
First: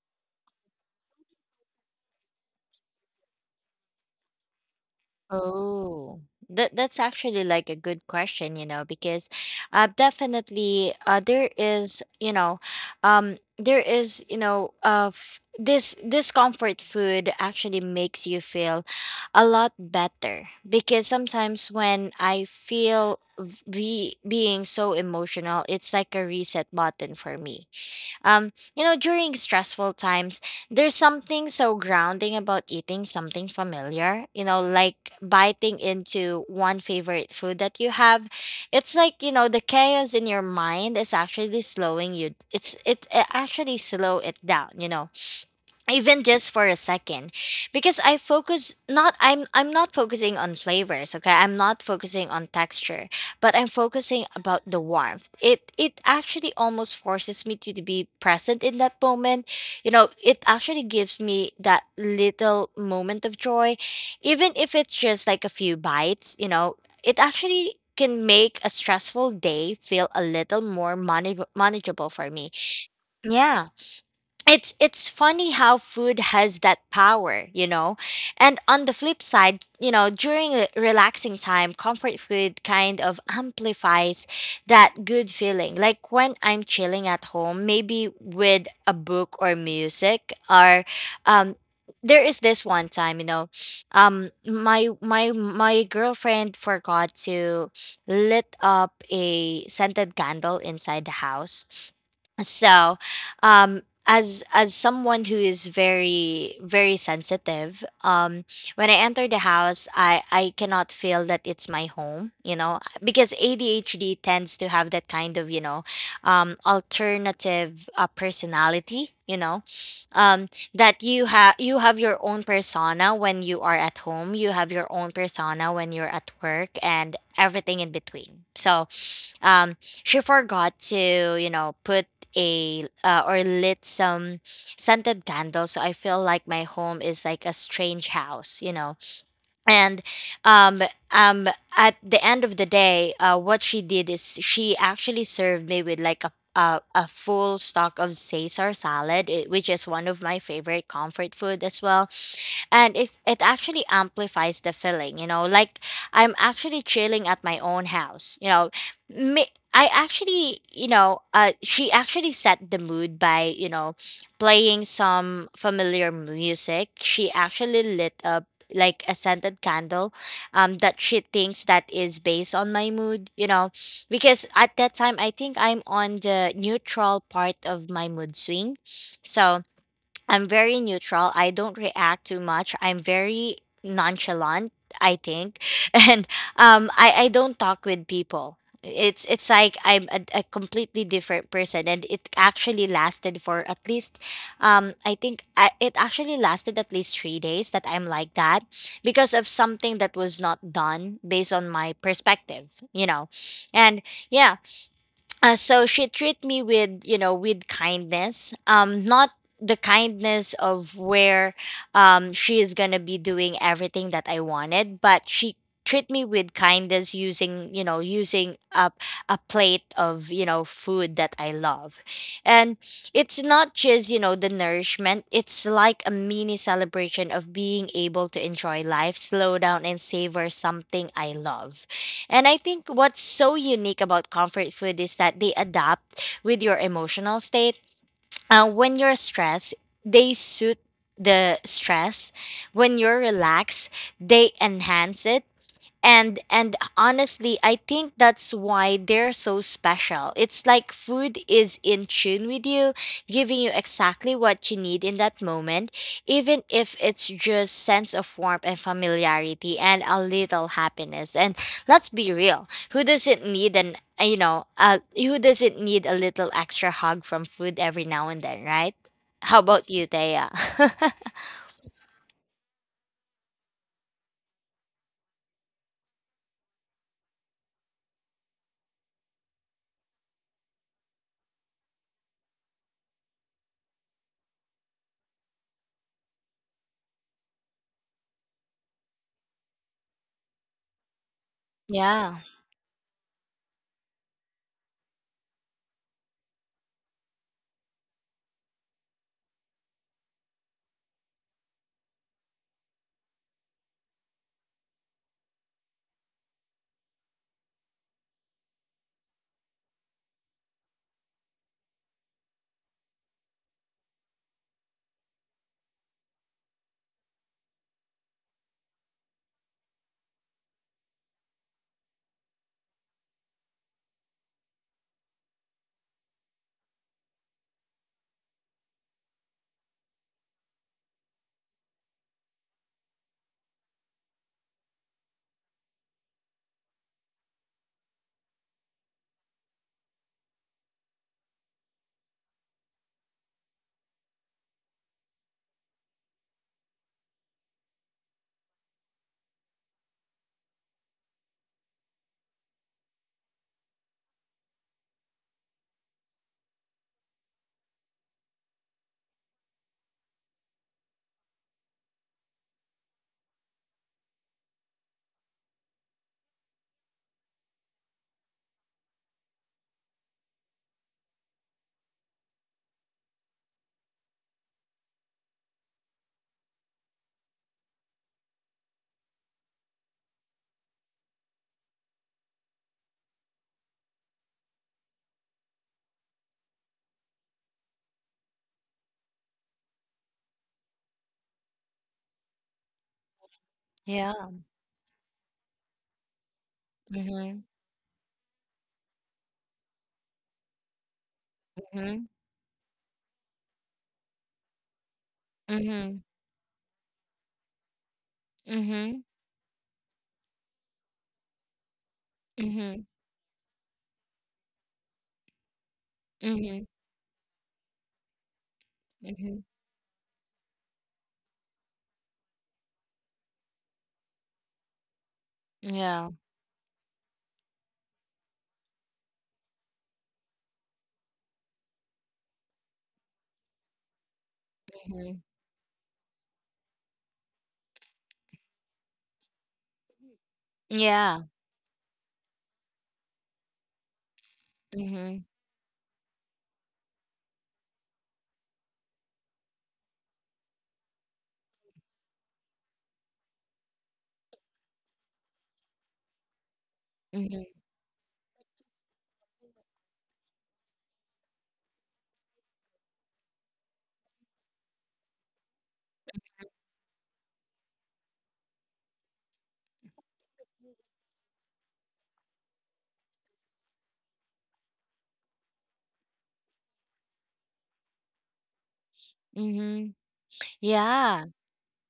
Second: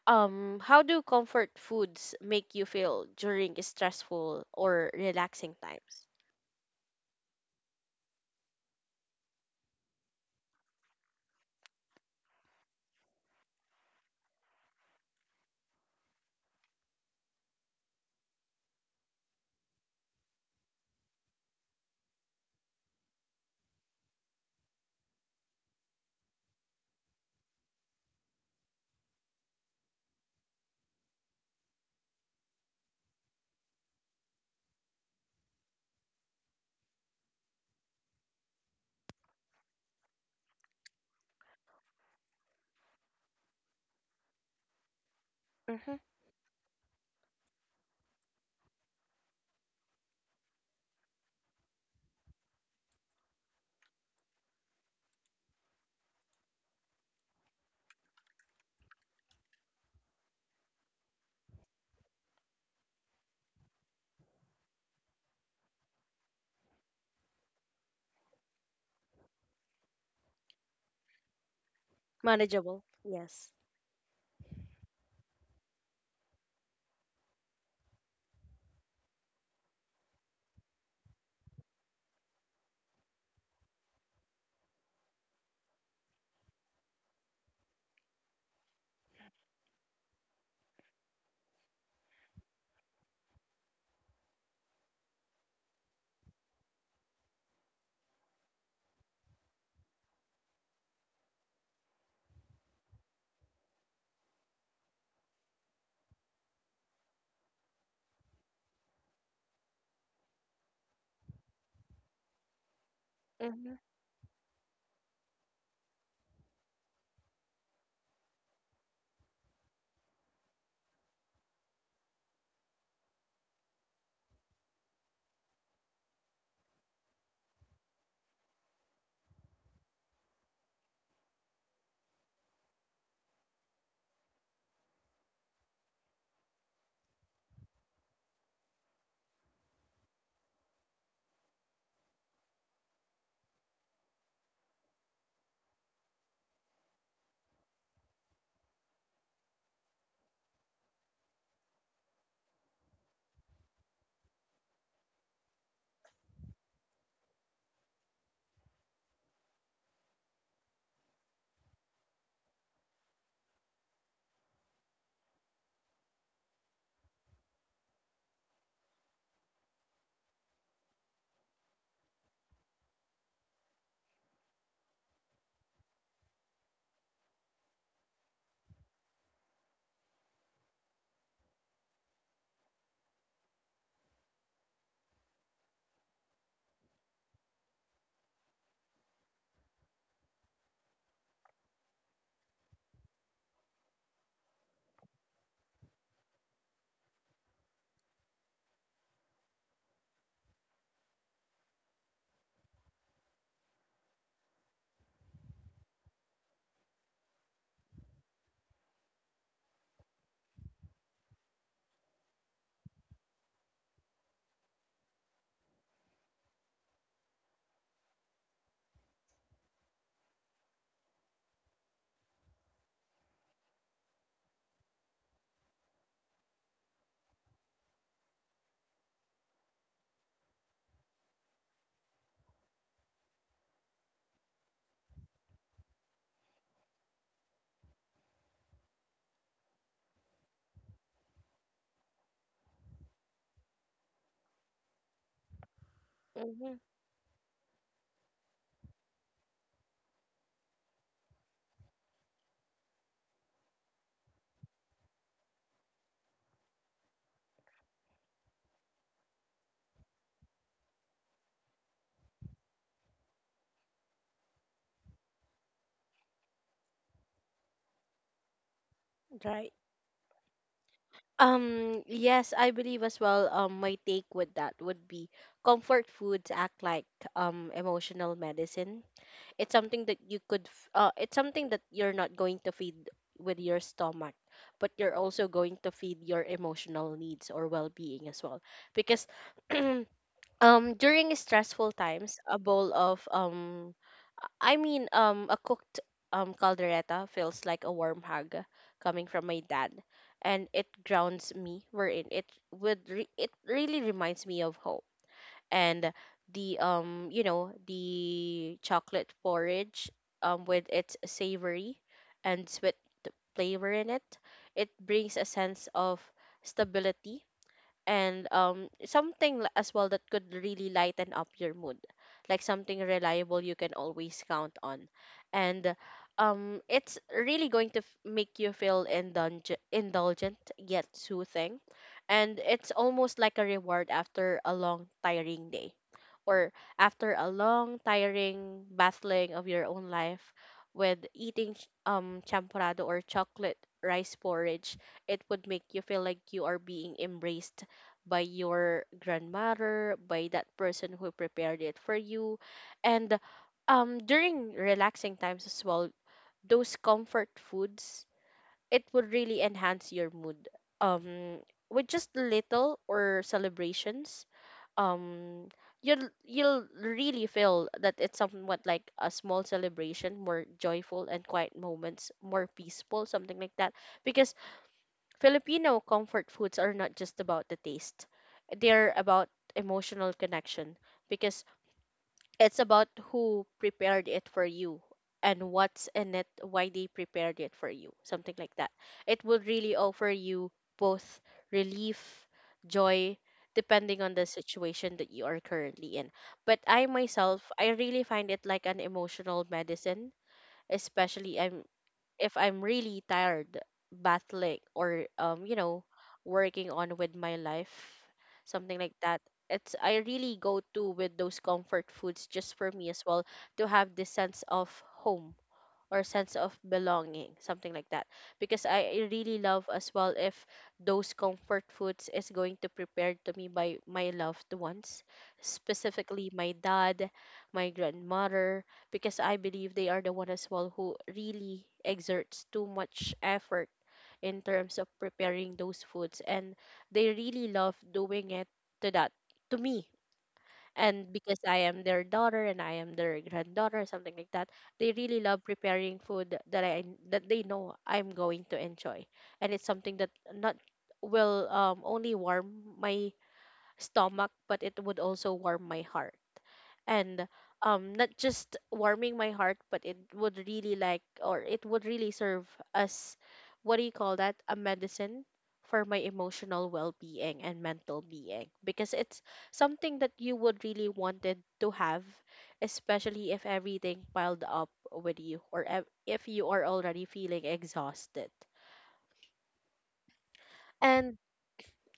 Speaker 1: how do comfort foods make you feel during stressful or relaxing times?
Speaker 2: Oh, that that's actually like a good question, you know, because definitely there is, you know, there is, you know, f this this comfort food actually makes you feel a lot better, because sometimes when I feel v be being so emotional, it's like a reset button for me. Um, you know, during stressful times, there's something so grounding about eating something familiar, you know, like biting into one favorite food that you have. It's like, you know, the chaos in your mind is actually slowing you. It's it, it actually slow it down, you know,
Speaker 1: Mm-hmm.
Speaker 2: even just for a second, because I focus not I'm not focusing on flavors, okay, I'm not focusing on texture, but I'm focusing about the warmth. It actually almost forces me to be present in that moment. You know, it actually gives me that little moment of joy, even if it's just like a few bites, you know. It actually can make a stressful day feel a little more manage- manageable for me.
Speaker 1: Manageable, yes.
Speaker 2: Yeah, it's funny how food has that power, you know. And on the flip side, you know, during a relaxing time, comfort food kind of amplifies that good feeling. Like when I'm chilling at home, maybe with a book or music, or um there is this one time, you know, my girlfriend forgot to lit up a scented candle inside the house. So um as someone who is very very sensitive, um, when I enter the house, I cannot feel that it's my home, you know, because
Speaker 1: Mm-hmm.
Speaker 2: ADHD tends to have that kind of, you know, alternative personality, you know, um that you have, you have your own persona when you are at home, you have your own persona when you're at work, and everything in between. So she forgot to, you know, put a or lit some scented candles, so I feel like my home is like a strange house, you know. And um, um, at the end of the day, what she did is she actually served me with like a full stock of Caesar salad, eh, which is one of my favorite comfort food as well, and it actually amplifies the feeling. You know, like I'm actually chilling at my own house. You know, me. I actually, you know, she actually set the mood by, you know, playing some familiar music. She actually lit up like a scented candle that she thinks that is based on my mood, you know, because at that time I think I'm on the neutral part of my mood swing. So I'm very neutral. I don't react too much. I'm very nonchalant, I think. And I don't talk with people. It's like I'm a completely different person, and it actually lasted for at least I think I, it actually lasted at least 3 days that I'm like that, because of something that was not done based on my perspective, you know. And yeah, so she treat me with, you know, with kindness, um, not the kindness of where she is gonna be doing everything that I wanted, but she treat me with kindness using, you know, using a plate of, you know, food that I love. And it's not just, you know, the nourishment, it's like a mini celebration of being able to enjoy life, slow down, and savor something I love. And I think what's so unique about comfort food is that they adapt with your emotional state. When you're stressed, they suit the stress. When you're relaxed, they enhance it. and
Speaker 1: Mm-hmm.
Speaker 2: and honestly, I think that's why they're so special. It's like food is in tune with you, giving you exactly what you need in that moment, even if it's just sense of warmth and familiarity and a little happiness. And let's be real, who doesn't need an you know who doesn't need a little extra hug from food every now and then, right? How
Speaker 1: Right.
Speaker 2: about you, Thea?
Speaker 1: Yes, I believe as well, my take with that would be, comfort foods act like emotional medicine. It's something that you could it's something that you're not going to feed with your stomach, but you're also going to feed your emotional needs or well-being as well. Because during stressful times,
Speaker 2: Yeah.
Speaker 1: a bowl of, a cooked caldereta feels like a warm hug coming from my dad, and it grounds me, wherein it it really reminds me of home. And the, you know, the chocolate porridge, with its savory and sweet flavor in it, it brings a sense of stability, and something as well that could really lighten up your mood, like something reliable you can always count on. And it's really going to make you feel indulgent yet soothing, and it's almost like a reward after a long tiring day, or after a long, tiring battling of your own life. With eating champorado or chocolate rice porridge, it would make you feel like you are being embraced by your grandmother, by that person who prepared it for you. And during relaxing times as well, those comfort foods, it would really enhance your mood. Um with just little or celebrations, um you'll really feel that it's somewhat like a small celebration, more joyful, and quiet moments more peaceful, something like that. Because Filipino comfort foods are not just about the taste, they're about emotional connection. Because it's about who prepared it for you, and what's in it, why they prepared it for you, something like that. It will really offer you both relief, joy, depending on
Speaker 2: Yeah.
Speaker 1: the situation that you are currently in. But I myself,
Speaker 2: Mm-hmm.
Speaker 1: I really find it like an emotional medicine, especially I'm
Speaker 2: Mm-hmm.
Speaker 1: if I'm really tired, battling, or you know,
Speaker 2: Mm-hmm.
Speaker 1: working on with my life, something like that. It's, I really go to with those comfort foods just for me
Speaker 2: Mm-hmm.
Speaker 1: as well to have this sense of home, or sense of
Speaker 2: Mhm,
Speaker 1: belonging, something like that. Because I really
Speaker 2: mhm.
Speaker 1: love as well if those comfort foods is going to prepared to me by my loved ones,
Speaker 2: Yeah.
Speaker 1: specifically my dad, my grandmother, because I believe they are the one as well who really exerts too much effort in terms of
Speaker 2: Mhm.
Speaker 1: preparing those foods, and they really love doing it to that, to me. And
Speaker 2: Yeah.
Speaker 1: because I am their daughter and I am their granddaughter, something like that, they really
Speaker 2: Mhm,
Speaker 1: love preparing food that I that they know I'm going to enjoy. And it's something that not will, only warm my stomach, but it would also warm my heart. And
Speaker 2: mhm,
Speaker 1: not just warming my heart, but it would really like, or it would really serve as, what do you call that, a medicine for my emotional well-being and mental being. Because it's something that you would really wanted to have, especially if everything piled up with you, or if you are already feeling exhausted.
Speaker 2: mhm.
Speaker 1: And
Speaker 2: Yeah.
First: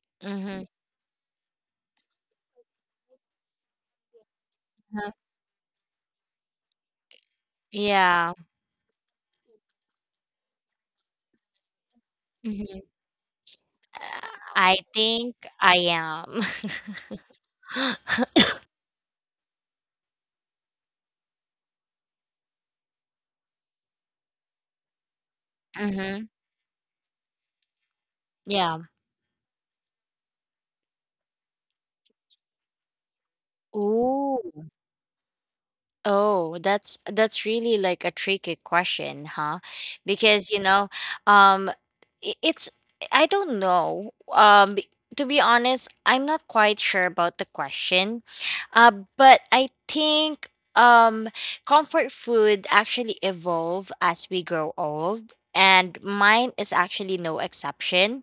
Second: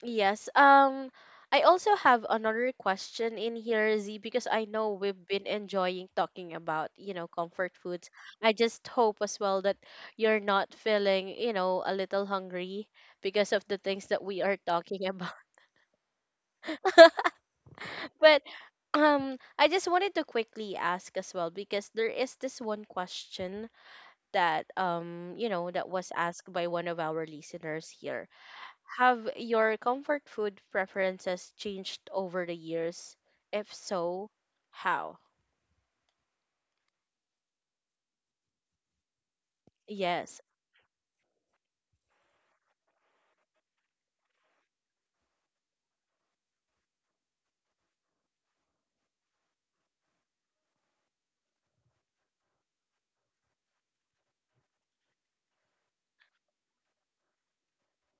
Speaker 1: yes.
Speaker 2: Mhm.
Speaker 1: I also have another question in here, Z, because I know
Speaker 2: Yeah.
Speaker 1: we've been enjoying talking about, you know, comfort foods.
Speaker 2: Yeah.
Speaker 1: I just hope as well that you're not feeling, a little
Speaker 2: Mhm.
Speaker 1: hungry because of the
Speaker 2: Uh,
Speaker 1: things that we are
Speaker 2: I
Speaker 1: talking
Speaker 2: think
Speaker 1: about.
Speaker 2: I am.
Speaker 1: But I just wanted to quickly ask as well because there is this one question that that was
Speaker 2: Mhm.
Speaker 1: asked by one of our listeners here.
Speaker 2: Yeah.
Speaker 1: Have your comfort food preferences changed over the years? If so,
Speaker 2: Ooh.
Speaker 1: how?
Speaker 2: Oh, that's really like a tricky question, huh?
Speaker 1: Yes.
Speaker 2: Because you know, um, I- it's I don't know. B- to be honest, I'm not quite sure about the question. But I think comfort food actually evolve as we grow old, and mine is actually no exception.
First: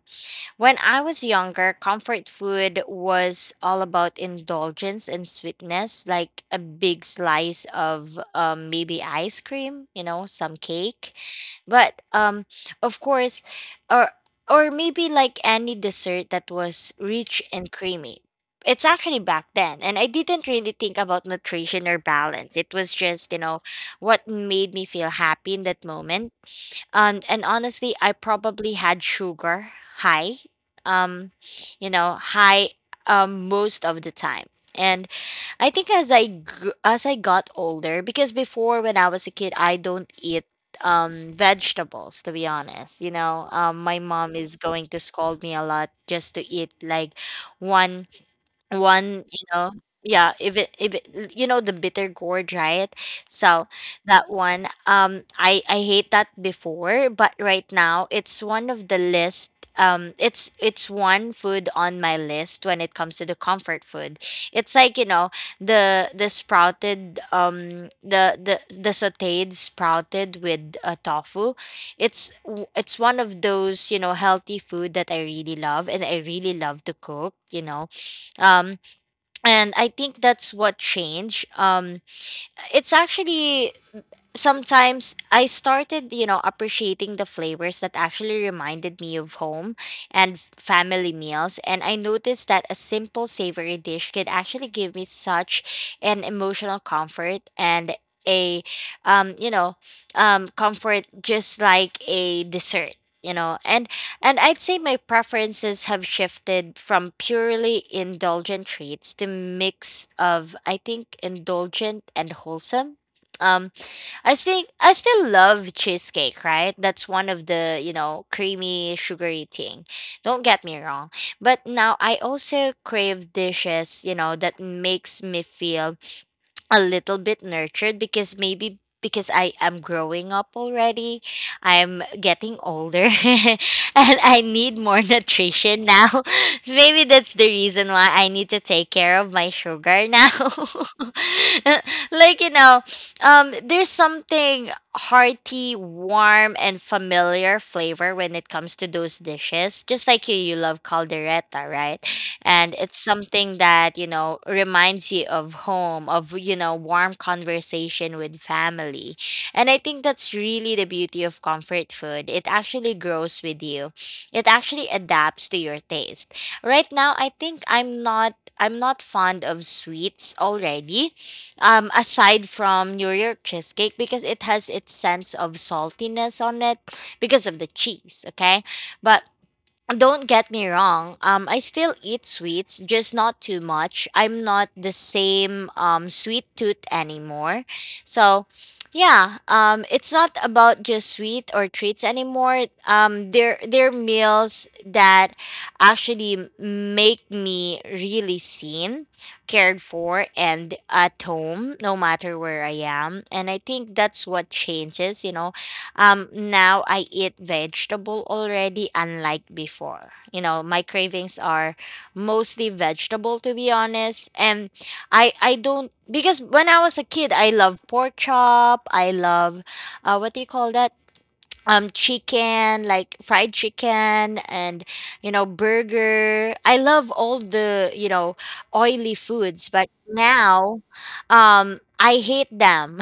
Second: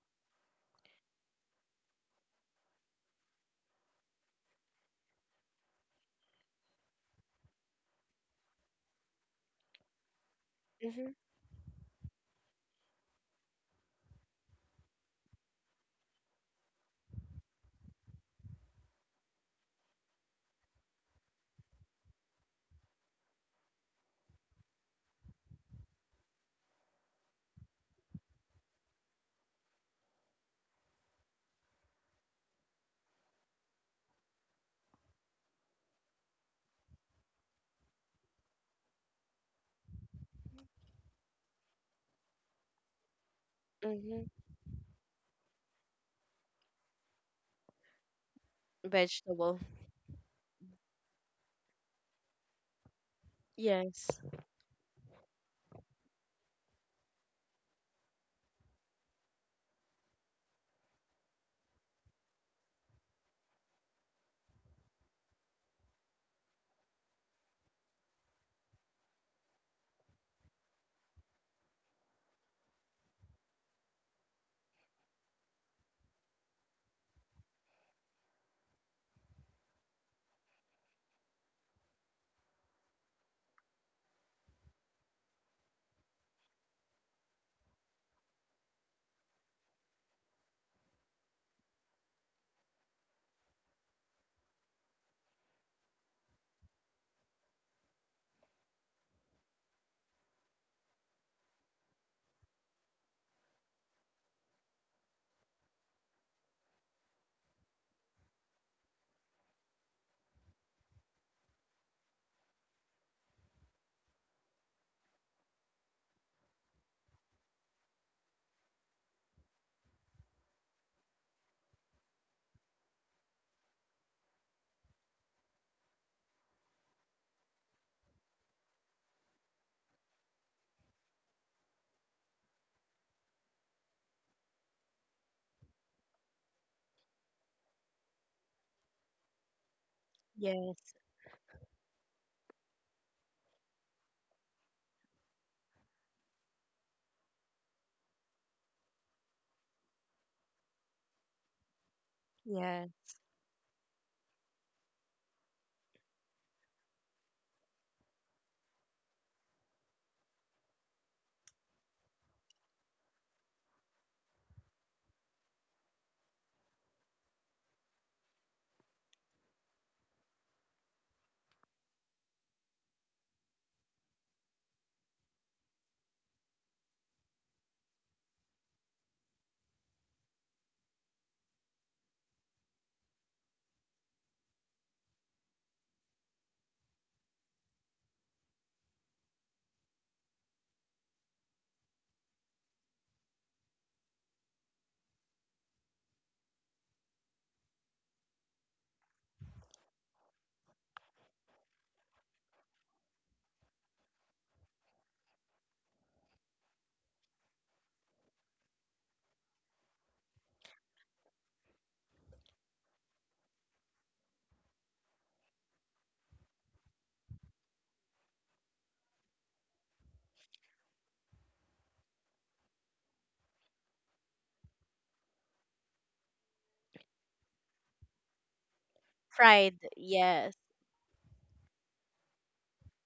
Speaker 2: When I was younger, comfort food was all about indulgence and sweetness, like a big slice of maybe ice cream, you know, some
Speaker 1: Mm-hmm.
Speaker 2: cake. But of course, or or maybe like any dessert that was rich and creamy. It's actually back then, and I didn't really think about nutrition or balance. It was just, you know, what made me feel happy in that moment. Um, and honestly, I probably had sugar high, um, you know, high most of the time. And I think as I got older, because before when I was a kid, I don't eat vegetables to be honest. You know, my
Speaker 1: Mm-hmm.
Speaker 2: mom is going to scold me a lot just to eat like one one you
Speaker 1: Vegetable.
Speaker 2: know Yeah, if it you know, the bitter gourd, right? So
Speaker 1: Yes.
Speaker 2: that one, I hate that before, but right now it's one of the list. It's one food on my list when it comes to the comfort food. It's like, you know, the sprouted, the sauteed sprouted with tofu. It's one of those, you know, healthy food that I really love and I really love to cook, you know. Um, and I think that's what changed. It's actually sometimes I started, you know, appreciating the flavors that actually reminded me of home and family meals. And I noticed that a simple savory dish could actually give me such an emotional comfort and a, um, you know, comfort, just like a dessert. You know, and I'd say my preferences have shifted from purely indulgent treats to mix of, I think, indulgent and wholesome. Um, I think I still love cheesecake, right? That's one of the, you know, creamy, sugary thing. Don't get me wrong. But now I also crave dishes, you know, that makes me feel a little bit nurtured, because maybe because I am growing up already, I'm getting older, and I need more nutrition now. So maybe that's the reason why I need to take care of my sugar now.
Speaker 1: Yes.
Speaker 2: Like, you know, there's something hearty, warm, and familiar flavor when it comes to those dishes. Just like you love caldereta, right? And
Speaker 1: Yeah.
Speaker 2: it's something that, you know, reminds you of home, of, you know, warm conversation with family. And I think that's really the beauty of comfort food. It actually grows with you, it actually adapts to your taste. Right now, I think I'm not fond of sweets already. Aside from New York cheesecake, because it has its sense of saltiness on it, because of the cheese. Okay, but don't get me wrong. I still eat sweets, just not too much. I'm not the same sweet tooth anymore. So, yeah, it's not about just sweet or treats anymore. They're meals that actually make me really seen, cared for, and at home, no matter where I am. And I think that's what changes. You know, now I eat vegetable already, unlike before. You know, my cravings are mostly vegetable, to be honest. And I don't, because when I was a kid, I love pork chop. I love, what do you call that? Chicken, like fried chicken, and you know, burger. I love all the, you know, oily foods.
Speaker 1: Fried.
Speaker 2: But
Speaker 1: Yes.
Speaker 2: now, I hate them.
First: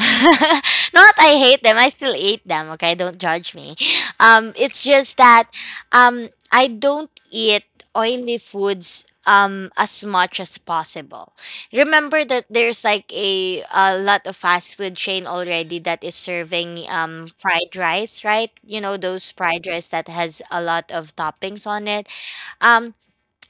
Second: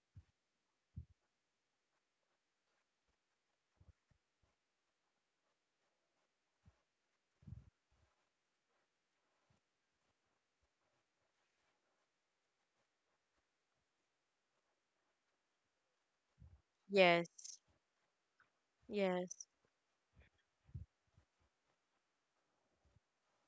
Speaker 2: Not I hate them, I still eat them. Okay, don't judge me. It's just that I don't eat oily foods as much as possible. Remember that there's like a lot of fast food chain already that is serving
Speaker 1: Yes.
Speaker 2: fried rice, right? You know those
Speaker 1: Yes.
Speaker 2: fried rice that has a lot of toppings on it. Um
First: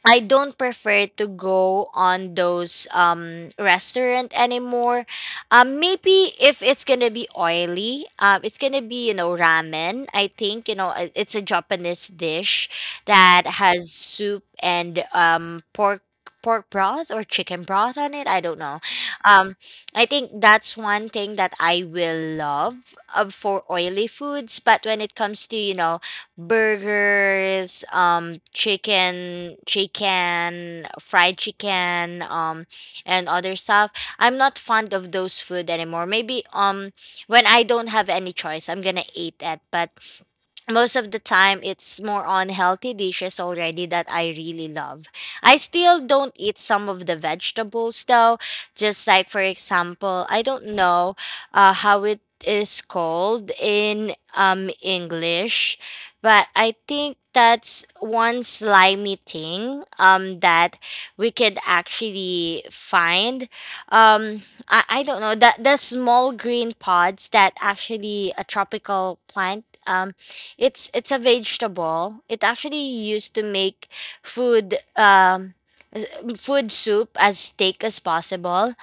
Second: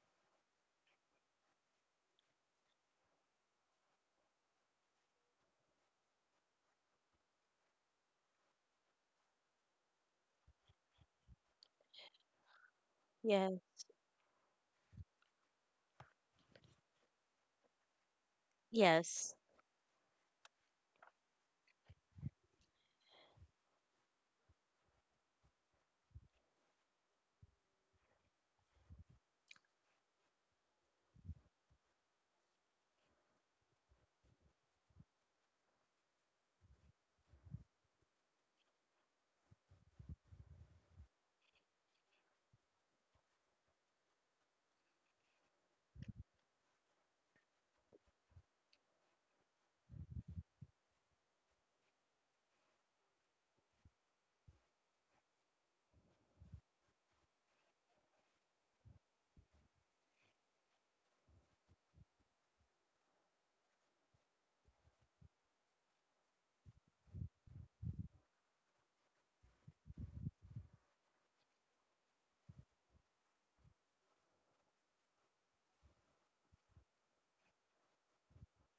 Speaker 2: I don't prefer to go on those restaurant anymore. Maybe if it's gonna be oily, it's gonna be, you know, ramen. I think, you know, it's a Japanese dish that
Speaker 1: Yes.
Speaker 2: has soup and pork, pork broth or chicken broth on it. I don't know.
Speaker 1: Yes.
Speaker 2: Um, I think that's one thing that I will love, for oily foods. But when it comes to, you know, burgers, chicken, fried chicken, and other stuff. I'm not fond of those food anymore. Maybe when I don't have any choice, I'm gonna eat it. But most of the time it's more on healthy dishes already that I really love. I still don't eat some of the vegetables though. Just like, for example, I don't know how it is called in English. But I think that's one slimy thing that we could actually find. Um, I don't know that the small green pods that actually a tropical plant. It's a vegetable. It actually used to make food s- food soup as thick as possible.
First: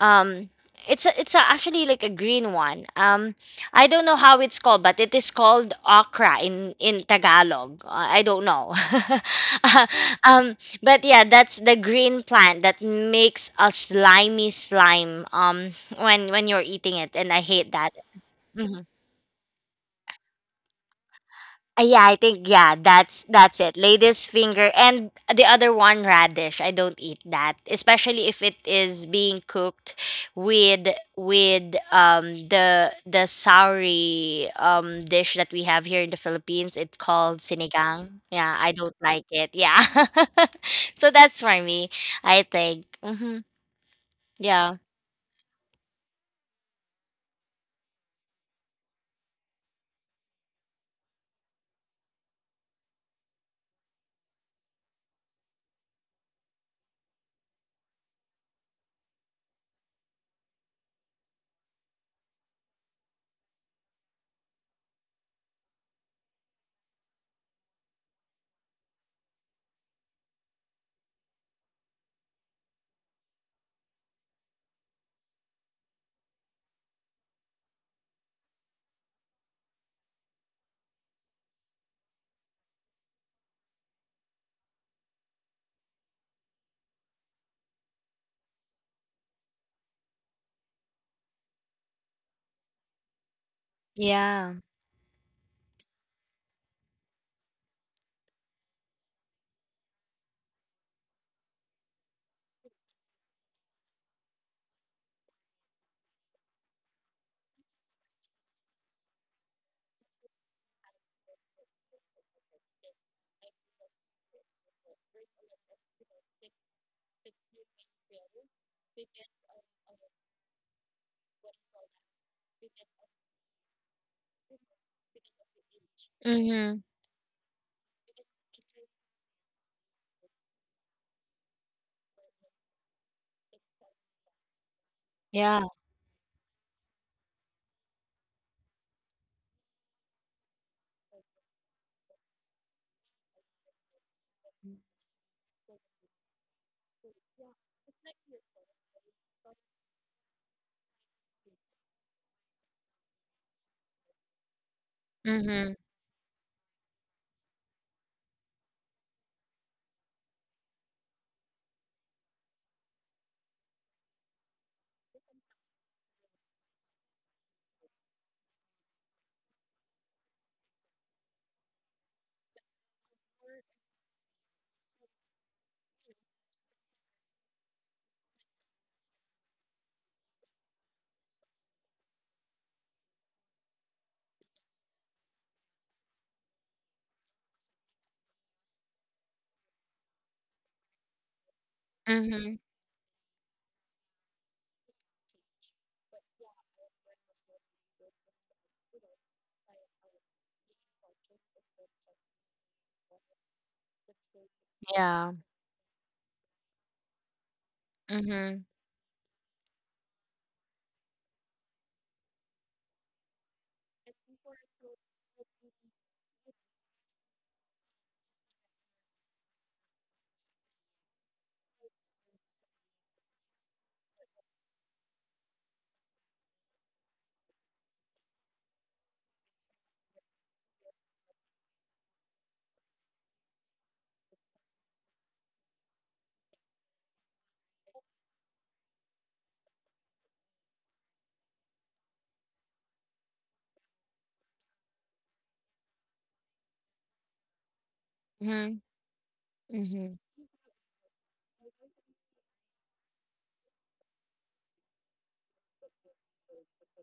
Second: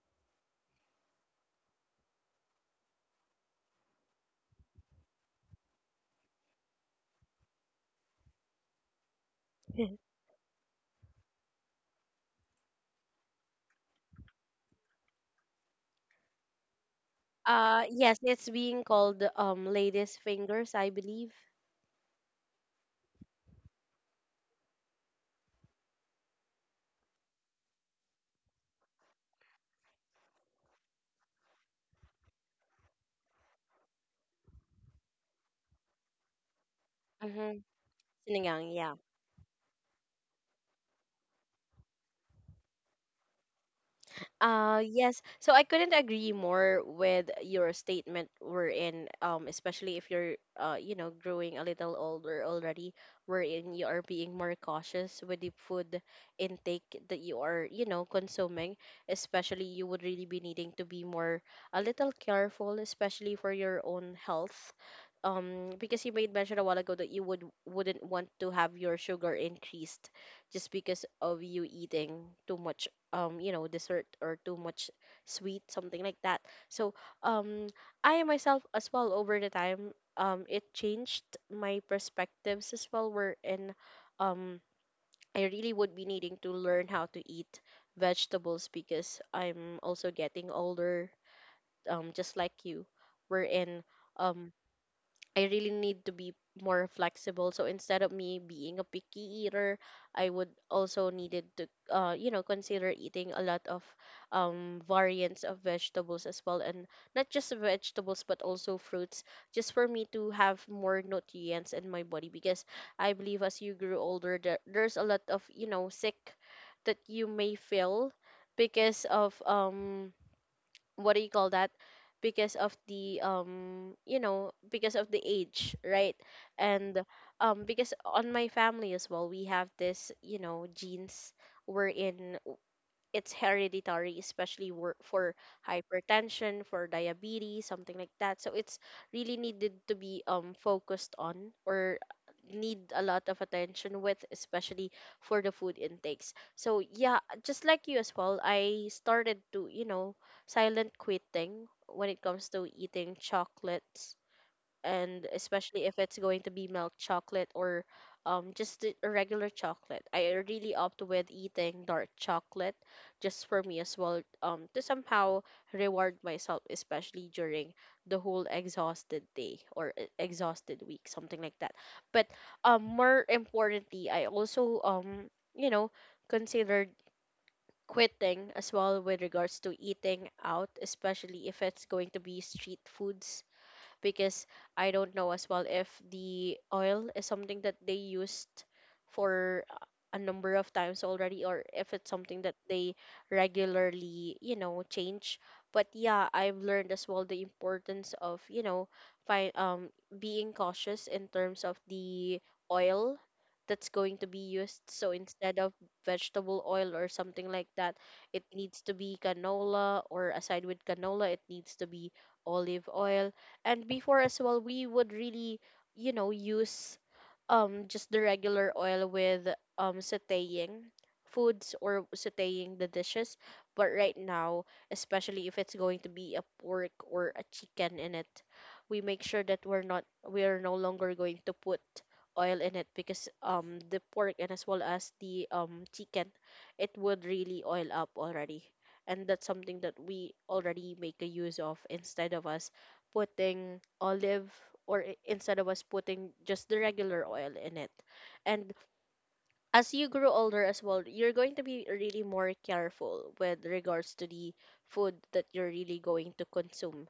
Speaker 2: Um, actually like a green one. I don't know how it's called, but it is called okra in Tagalog. I don't know. um, but yeah, that's the green plant that makes a slimy slime when you're eating it, and I hate that.
Speaker 1: yes, it's
Speaker 2: Mm-hmm.
Speaker 1: being called lady's fingers, I believe.
Speaker 2: Yeah, I think, yeah, that's it. Lady's finger, and the other one radish. I don't eat that, especially if it is being cooked with with the sauri dish that we have here in the Philippines. It's called
Speaker 1: Mm-hmm.
Speaker 2: sinigang. Yeah, I
Speaker 1: Sinigang, yeah.
Speaker 2: don't like it. Yeah, so that's for me. I think. Mm-hmm. Yeah.
Speaker 1: Yes. So I couldn't agree more with your statement wherein, especially if you're, growing a little older already, wherein you are being more cautious with the food intake that you are, consuming. Especially, you would really be needing to be more a little careful, especially for your own health. Because you made mention a while ago that you would wouldn't want to have your sugar increased just because of you eating too much dessert or too much sweet, something like that. So um I myself as well, over the time, it changed my perspectives as well, were in, um I really would be needing to learn how to eat vegetables because I'm also getting older, just like you, we in, um
Speaker 2: Yeah.
Speaker 1: I really need to be more flexible. So instead of me being a picky eater, I would also needed to consider eating a lot of variants of vegetables as well, and not just vegetables but also fruits, just for me to have more nutrients in my body, because I believe as you grew older there, there's a lot of sick that you may feel because of what do you call that, because of the because of the age, right?
Speaker 2: Mm-hmm.
Speaker 1: And because on my family as well, we have this, genes wherein it's hereditary, especially for
Speaker 2: Yeah.
Speaker 1: hypertension, for diabetes, something like that. So it's really needed to be focused on or need a lot of attention with, especially for the food intakes. So yeah, just like you as well, I started to, silent quitting when it comes to eating chocolates, and
Speaker 2: Mm-hmm.
Speaker 1: especially if it's going to be milk chocolate or a regular chocolate. I really opt with eating dark chocolate just for me as well, to somehow reward myself, especially during the whole exhausted day or exhausted week, something like that. But more importantly, I also, you know considered quitting as well with regards to eating out, especially if it's going to be street foods, because I don't know as well if the oil is something that they used for a number of times already, or if it's something that
Speaker 2: Mm-hmm.
Speaker 1: they regularly, change. But yeah, I've learned as well the importance of, fi- um being cautious in terms of the oil that's going to be used. So
Speaker 2: Yeah.
Speaker 1: instead of vegetable oil or something like that, it
Speaker 2: Mm-hmm.
Speaker 1: needs to be canola, or aside with canola, it needs to be olive oil. And before as well, we would really, use just the regular oil with sauteing foods or sauteing the dishes, but right now, especially if it's going to be a pork or a chicken in it, we make sure that we are no longer going to put oil in it, because the pork and as well as the chicken, it would really oil up already, and that's something that we already make a use of instead of us putting olive, or instead of us putting just the regular oil in it. And
Speaker 2: Mm-hmm.
Speaker 1: as you
Speaker 2: Mm-hmm.
Speaker 1: grow older as well, you're going to be really more careful with regards to the food that you're really going to consume,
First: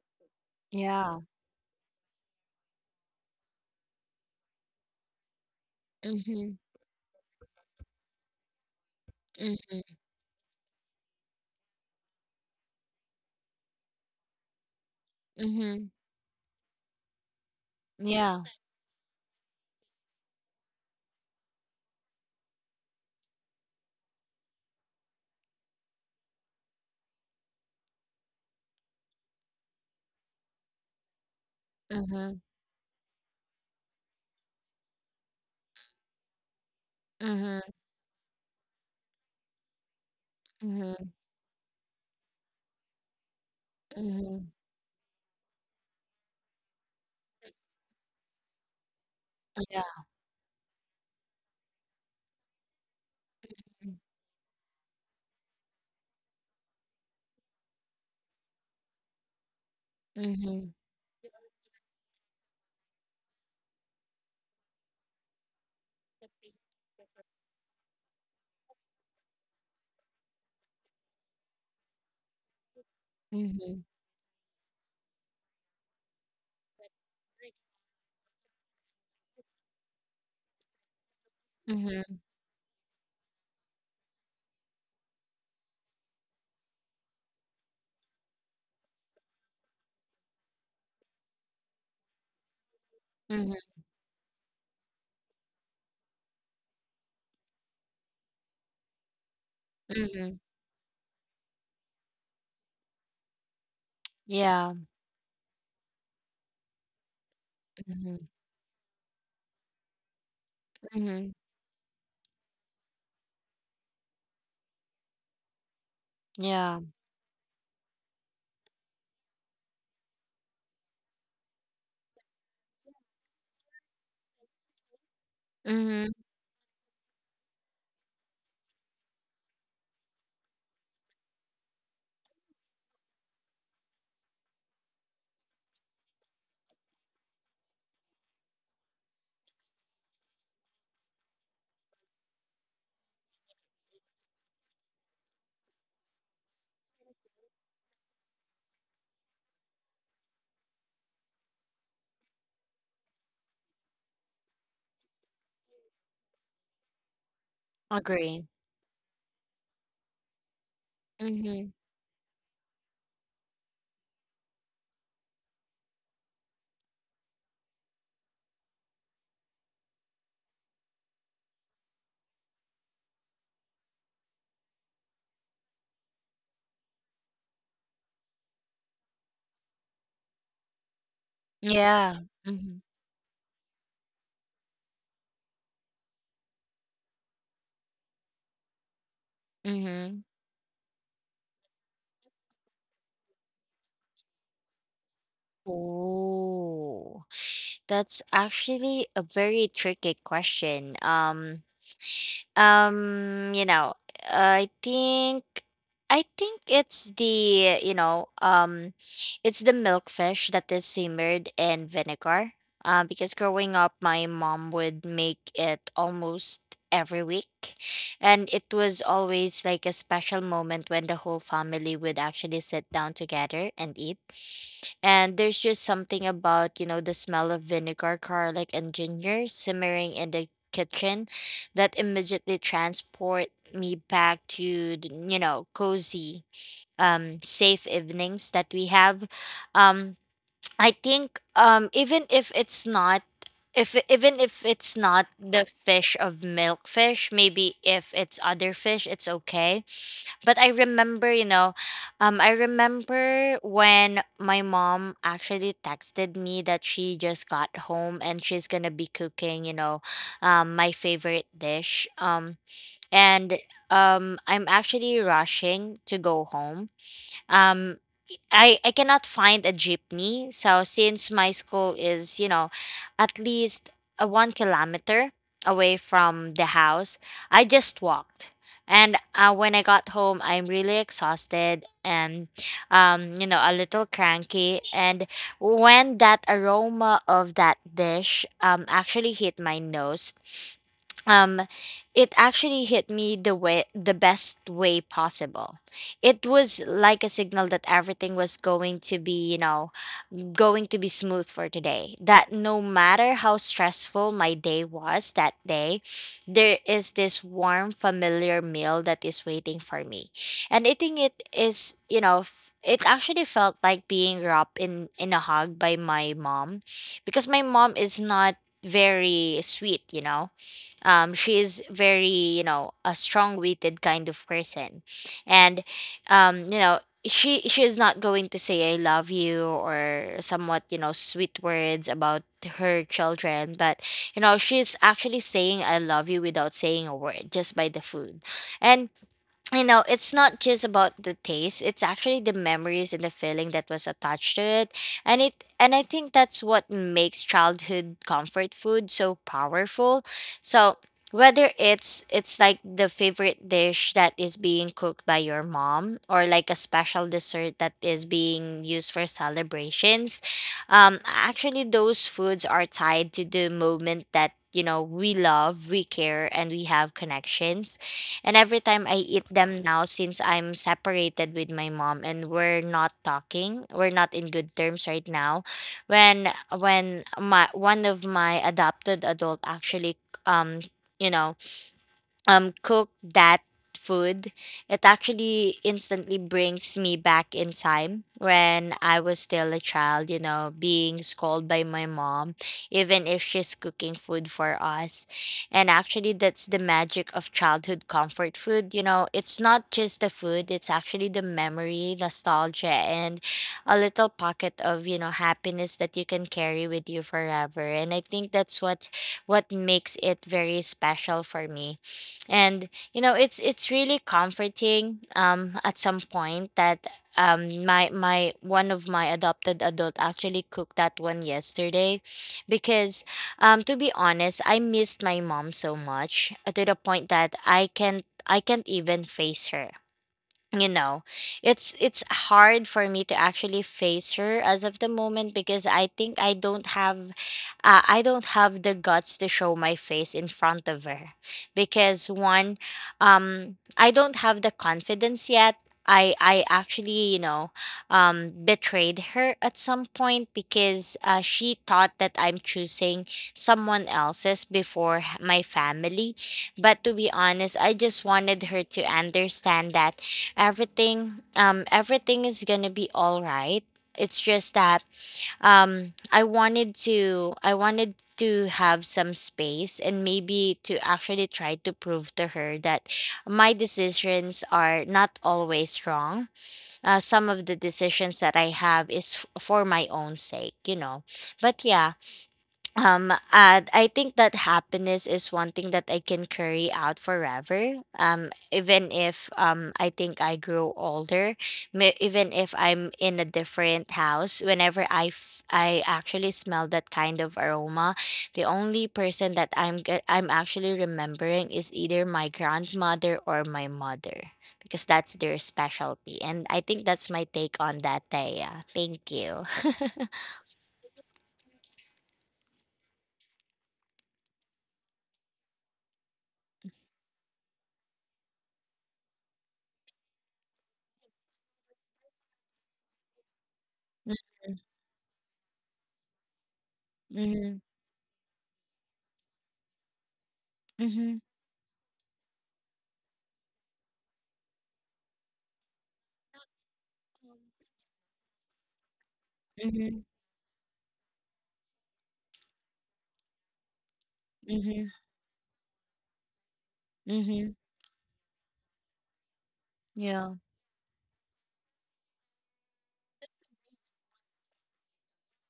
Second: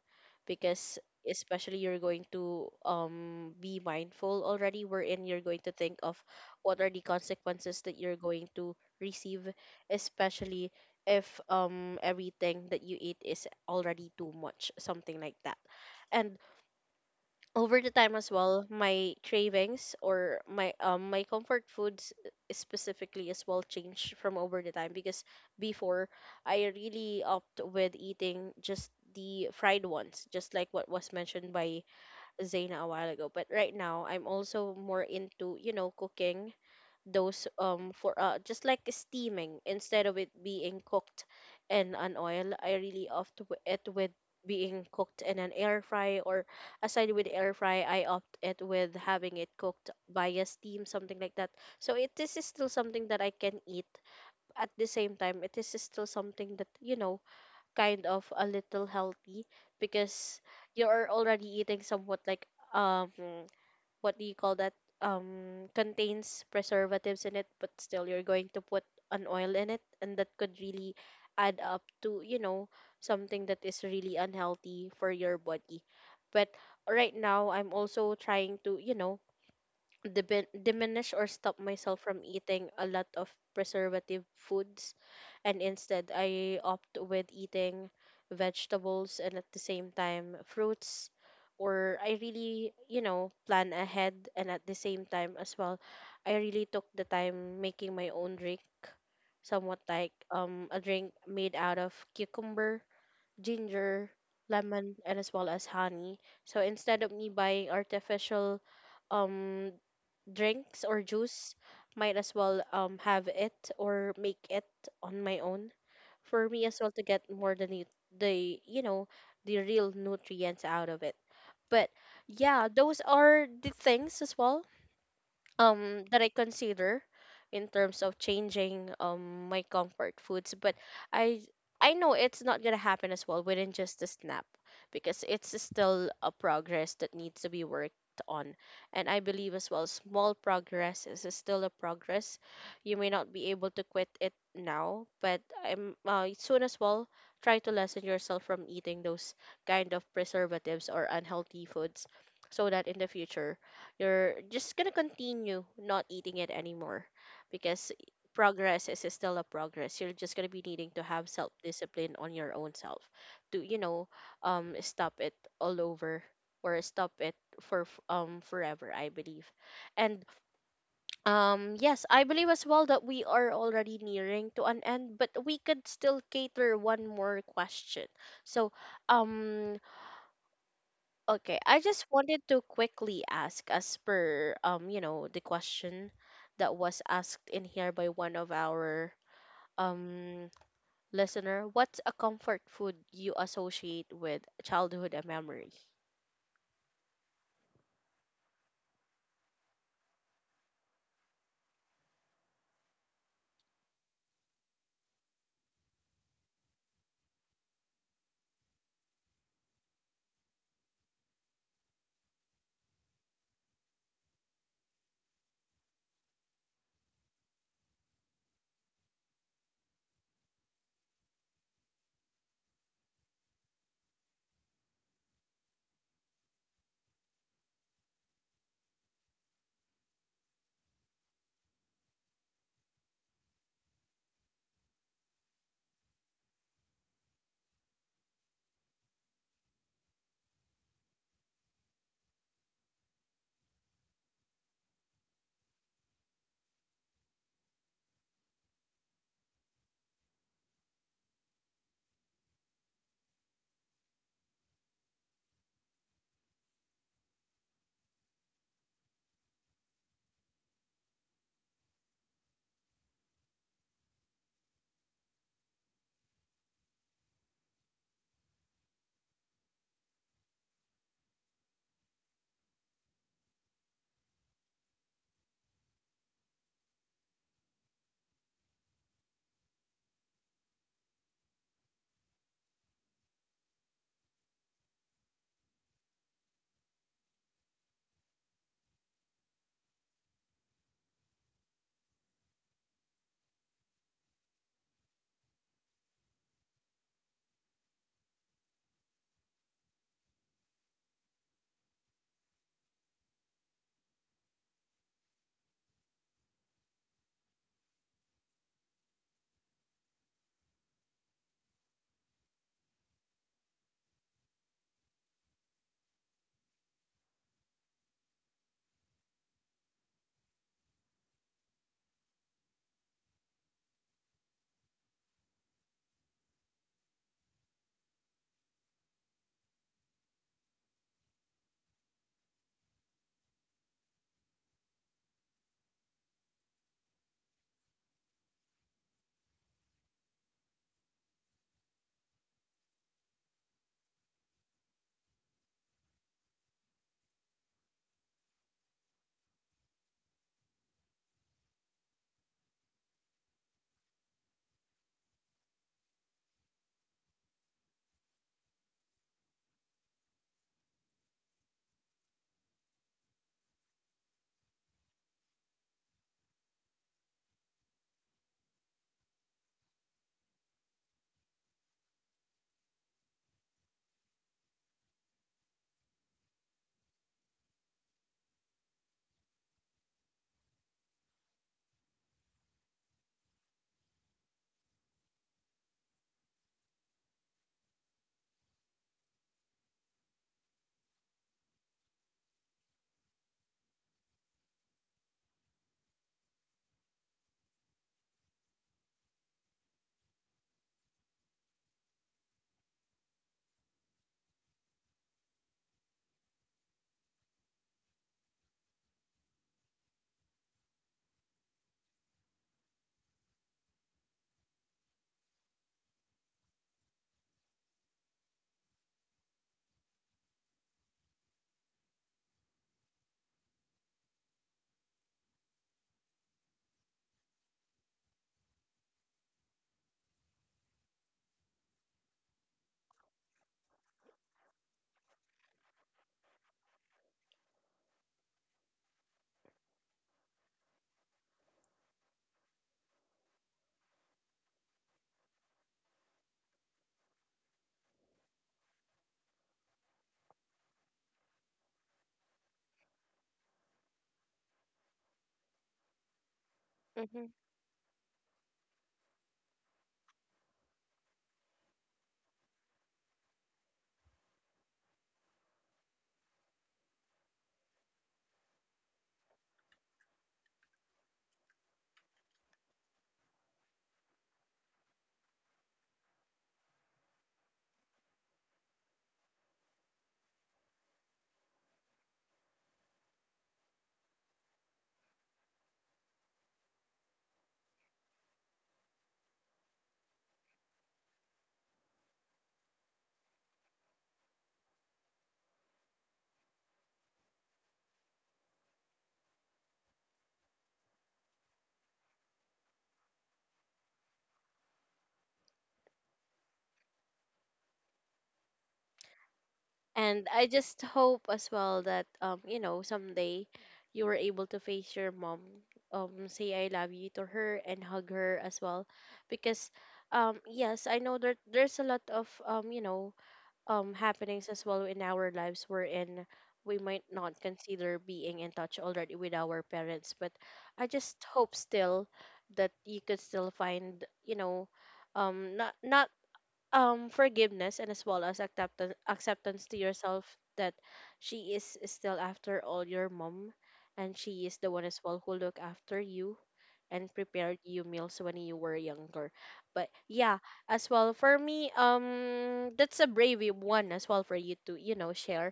Speaker 1: because
Speaker 2: Yeah.
Speaker 1: especially you're going to be mindful already wherein you're going to think of
Speaker 2: Mhm,
Speaker 1: what are the consequences that you're going to receive,
Speaker 2: mhm,
Speaker 1: especially if everything that you eat is already too much, something like that.
Speaker 2: mhm.
Speaker 1: And over the time as
Speaker 2: Yeah.
Speaker 1: well, my cravings or my my comfort foods, specifically as well, changed from over the time, because before I really opt with eating just the fried ones, just like what was mentioned by
Speaker 2: Mhm,
Speaker 1: Zaina a while ago, but right now I'm also more into, cooking those
Speaker 2: mhm,
Speaker 1: for just like steaming instead of it being
Speaker 2: mhm,
Speaker 1: cooked in an oil. I really opt it with
Speaker 2: mhm.
Speaker 1: being cooked in an air fry, or aside with air fry, I opt it with having it
Speaker 2: Yeah.
Speaker 1: cooked via steam, something like that. So it, this is still something that I can eat,
Speaker 2: Mhm,
Speaker 1: at the same time it is still something that, kind of a little healthy, because
Speaker 2: mhm,
Speaker 1: you are already eating somewhat like um what do you call that, contains preservatives in it, but still you're going to put an oil in it, and that could really add up to, something that is
Speaker 2: mhm,
Speaker 1: really unhealthy for your body. But right now I'm also trying to, diminish or stop myself from eating a lot of preservative foods, and instead I opt with eating vegetables and at the same time fruits, or I really,
Speaker 2: mhm,
Speaker 1: plan ahead, and at the same time as well, I really took the time making my own drink, somewhat like
Speaker 2: mhm.
Speaker 1: a drink made out of cucumber, ginger,
Speaker 2: Yeah.
Speaker 1: lemon, and as well as honey. So instead of me buying
Speaker 2: Mhm,
Speaker 1: artificial um drinks or
Speaker 2: mhm.
Speaker 1: juice, might as well have it or make it on my own, for me as
Speaker 2: Yeah.
Speaker 1: well to get more than the the you know the real nutrients out of it. But yeah, those are the things as well
Speaker 2: Mhm.
Speaker 1: that I consider in terms of changing my comfort foods, but I I know it's not gonna happen as well within just a snap, because it's still a progress that needs to be worked on, and I believe as well small progress is still a progress. You may not be able to quit it now, but I'm, soon as well, try to lessen yourself from eating those kind of preservatives or unhealthy foods, so that in the future you're just gonna continue not eating it anymore, because
Speaker 2: Agree.
Speaker 1: progress is still a progress. You're just gonna be needing to have self
Speaker 2: Mhm.
Speaker 1: discipline on your own self to, stop it all over, or stop it for forever, I believe. And yes, I believe as well that we are already nearing to an end, but we could still cater one more question. So um okay, I just
Speaker 2: Yeah.
Speaker 1: wanted to
Speaker 2: Mhm,
Speaker 1: quickly ask, as per the question that was asked in here by one of our
Speaker 2: mhm.
Speaker 1: um listener, what's a comfort food you associate with childhood and memory?
Speaker 2: Oh, that's actually a very tricky question. You know, I think I think it's the, you know, it's the milkfish that is simmered in vinegar. Because growing up my mom would make it almost every week. And it was always like a special moment when the whole family would actually sit down together and eat. And there's just something about, you know, the smell of vinegar, garlic, and ginger simmering in the kitchen that immediately transport me back to the, you know, cozy safe evenings that we have. um I think even if it's not the fish of milkfish, maybe if it's other fish, it's okay. But I remember, you know, I remember when my mom actually texted me that she just got home and she's gonna be cooking, you know, my favorite dish. And I'm actually rushing to go home. um, I cannot find a jeepney. So since my school is, you know, at least a 1 kilometer away from the house, I just walked. And when I got home, I'm really exhausted and, you know, a little cranky. And when that aroma of that dish actually hit my nose, um, it actually hit me the way the best way possible. It was like a signal that everything was going to be, you know, going to be smooth for today. That no matter how stressful my day was that day, there is this warm, familiar meal that is waiting for me. And eating it is, you know, it actually felt like being wrapped in a hug by my mom, because my mom is not very sweet, you know. She is very, you know, a strong-witted kind of person. And you know, she is not going to say I love you or somewhat, you know, sweet words about her children, but you know, she's actually saying I love you without saying a word, just by the food. And you know, it's not just about the taste, it's actually the memories and the feeling that was attached to it. And I think that's what makes childhood comfort food so powerful. So whether it's like the favorite dish that is being cooked by your mom, or like a special dessert that is being used for celebrations, actually those foods are tied to the moment that, you know, we love, we care, and we have connections. And every time I eat them now, since I'm separated with my mom and we're not talking, we're not in good terms right now. When my one of my adopted adult actually um you know cook that food, it actually instantly brings me back in time when I was still a child, you know, being scolded by my mom, even if she's cooking food for us. And actually, that's the magic of childhood comfort food. You know, it's not just the food, it's actually the memory, nostalgia, and a little pocket of, you know, happiness that you can carry with you forever. And I think that's what makes it very special for me. And you know, it's really comforting at some point that my my one of my adopted adult actually cooked that one yesterday, because to be honest, I missed my mom so much, to the point that I can't even face her, you know. It's hard for me to actually face her as of the moment, because I think I don't have, I don't have the guts to show my face in front of her. Because one, I don't have the confidence yet. I actually, you know, betrayed her at some point, because she thought that I'm choosing someone else's before my family. But to be
Speaker 1: Hmm.
Speaker 2: honest, I just wanted her to understand that everything, everything is gonna be all right. It's just that, I wanted to, I wanted to have some space and maybe to actually try to prove to her that my decisions are not always wrong. Some of the decisions that I have is for my own sake, you know. But yeah, um uh, I think that happiness is one thing that I can carry out forever, even if, I think I grow older. Even if I'm in a different house, whenever I actually smell that kind of aroma, the only person that I'm actually remembering is either my grandmother or my mother, because that's their specialty. And I think that's my take on that, Taya. Thank you.
Speaker 1: And I just hope as well that, someday you were able to face your mom, say I love you to her, and hug her as well, because yes, I know that there's a lot of happenings as well in our lives wherein we might not
Speaker 2: Mm-hmm.
Speaker 1: consider being in touch already with our parents, but I just
Speaker 2: Mm-hmm.
Speaker 1: hope still that you could still find, not, forgiveness and as well as acceptance, acceptance to yourself, that she is still after all your mom, and she is the one
Speaker 2: Mm-hmm.
Speaker 1: as well who look after you and
Speaker 2: Mhm.
Speaker 1: prepared you meals when you were younger. But
Speaker 2: Yeah.
Speaker 1: yeah, as well for me, that's a brave one as well for you to, share.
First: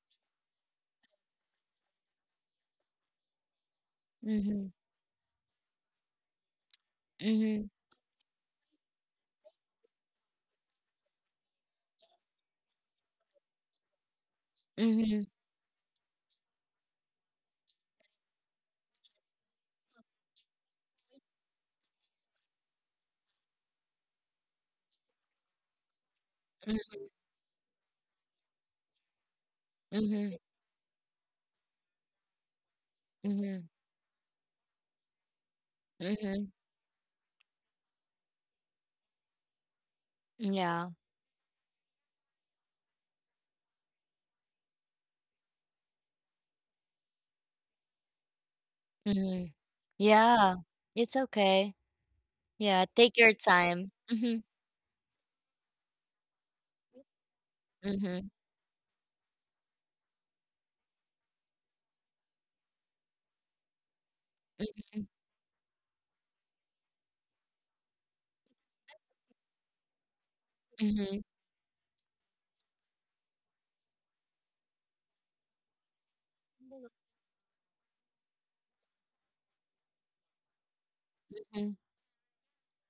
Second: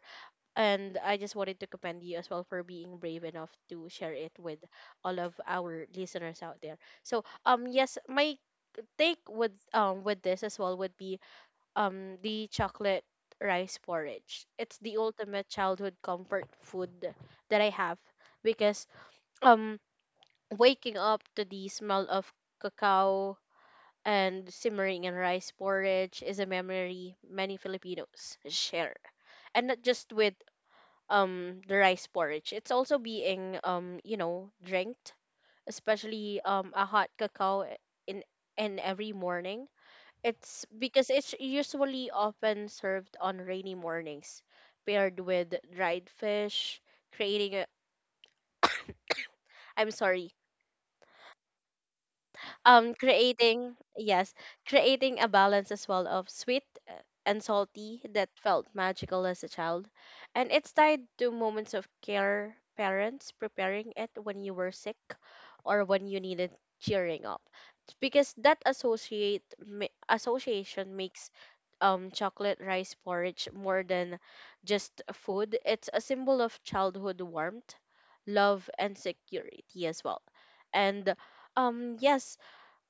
Speaker 1: And I just wanted to commend you as well for being brave enough to share it with
Speaker 2: Mhm.
Speaker 1: all of our listeners out there. So
Speaker 2: Mhm.
Speaker 1: yes, my take with this as well would be the chocolate rice porridge. It's the
Speaker 2: Mhm.
Speaker 1: ultimate childhood comfort food that I have, because um waking up to the smell of cacao and simmering in rice porridge is a
Speaker 2: Mm.
Speaker 1: memory many Filipinos share. And not just with
Speaker 2: Mhm.
Speaker 1: the rice porridge. It's also being,
Speaker 2: Mhm.
Speaker 1: drinked, especially
Speaker 2: Mhm.
Speaker 1: a hot cacao in in every morning. It's
Speaker 2: Yeah.
Speaker 1: because it's usually often served on rainy mornings, paired with dried fish, creating a
Speaker 2: Mhm.
Speaker 1: I'm sorry,
Speaker 2: Yeah. It's okay. Yeah. Take your
Speaker 1: creating,
Speaker 2: time.
Speaker 1: yes,
Speaker 2: Mhm.
Speaker 1: creating a balance as well of sweet, uh, and salty, that
Speaker 2: Mhm.
Speaker 1: felt magical as a child, and it's tied to moments of care, parents preparing it when you were sick or when you needed cheering up, because that associate, association
Speaker 2: Mhm.
Speaker 1: makes chocolate rice porridge more than just food. It's a symbol of childhood warmth, love, and security as well. And
Speaker 2: Mhm.
Speaker 1: yes,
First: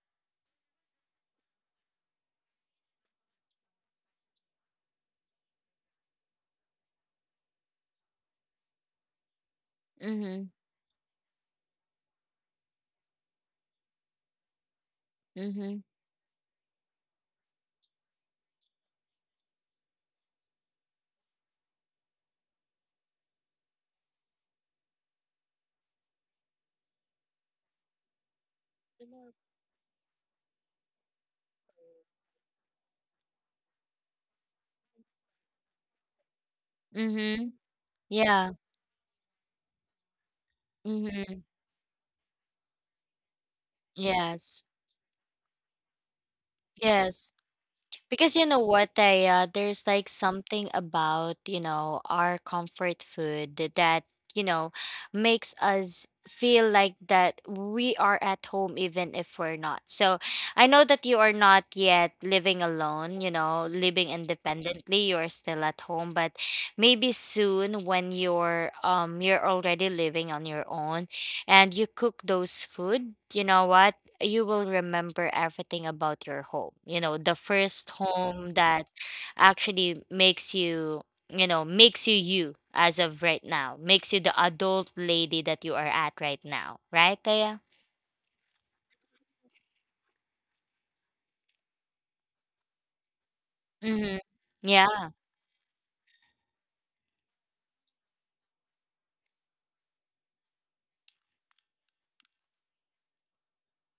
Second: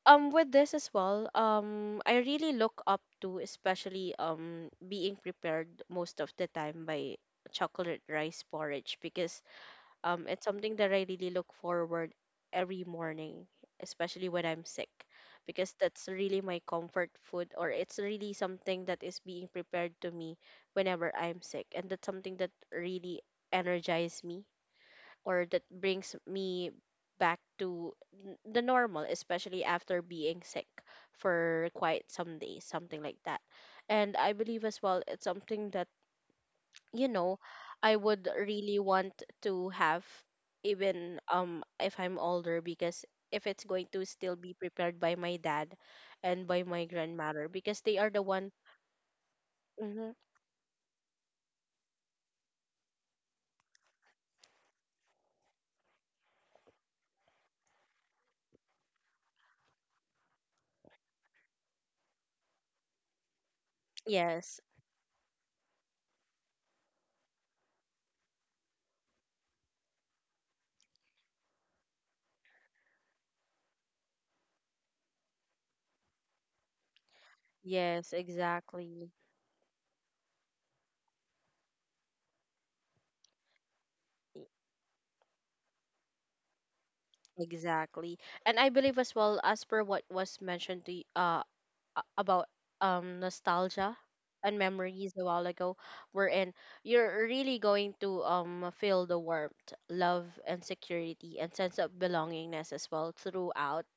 Speaker 1: with this as well, I really look up to, especially being prepared most of the time by chocolate rice porridge, because it's
Speaker 2: Mhm.
Speaker 1: something that I really look forward every morning, especially when I'm sick, because
Speaker 2: Mhm.
Speaker 1: that's really my comfort food, or it's really something that is being prepared to me whenever I'm sick, and that's something that really energizes me or that brings me back to the normal, especially after being sick for quite some days, something like that. And I believe as well, it's something that, you know,
Speaker 2: Mhm.
Speaker 1: I would
Speaker 2: Yeah.
Speaker 1: really want to have, even
Speaker 2: Mhm.
Speaker 1: if I'm older, because if it's going to still be
Speaker 2: Yes.
Speaker 1: prepared by my dad and by my
Speaker 2: Yes.
Speaker 1: grandmother, because they are the
Speaker 2: Because you
Speaker 1: one.
Speaker 2: know what, Taya, there's like
Speaker 1: Mhm.
Speaker 2: something about, you know, our comfort food that, you know, makes us feel like that we are at home even if we're not. So I know that you are not yet living alone, you know, living
Speaker 1: Yes,
Speaker 2: independently, you are still at home, but maybe soon when you're, you're already living on your own and you cook those food, you know what? You will remember everything about your home. You know, the first
Speaker 1: yes,
Speaker 2: home that
Speaker 1: exactly.
Speaker 2: actually makes you, you know, makes you you as of right now, makes you the adult lady that you are at right now. Right, Taya?
Speaker 1: Exactly. And I believe as well, as per what was mentioned to about nostalgia
Speaker 2: Mm-hmm.
Speaker 1: and
Speaker 2: Yeah.
Speaker 1: memories a while ago, wherein you're really going to feel the warmth, love, and security and sense of belongingness as well throughout,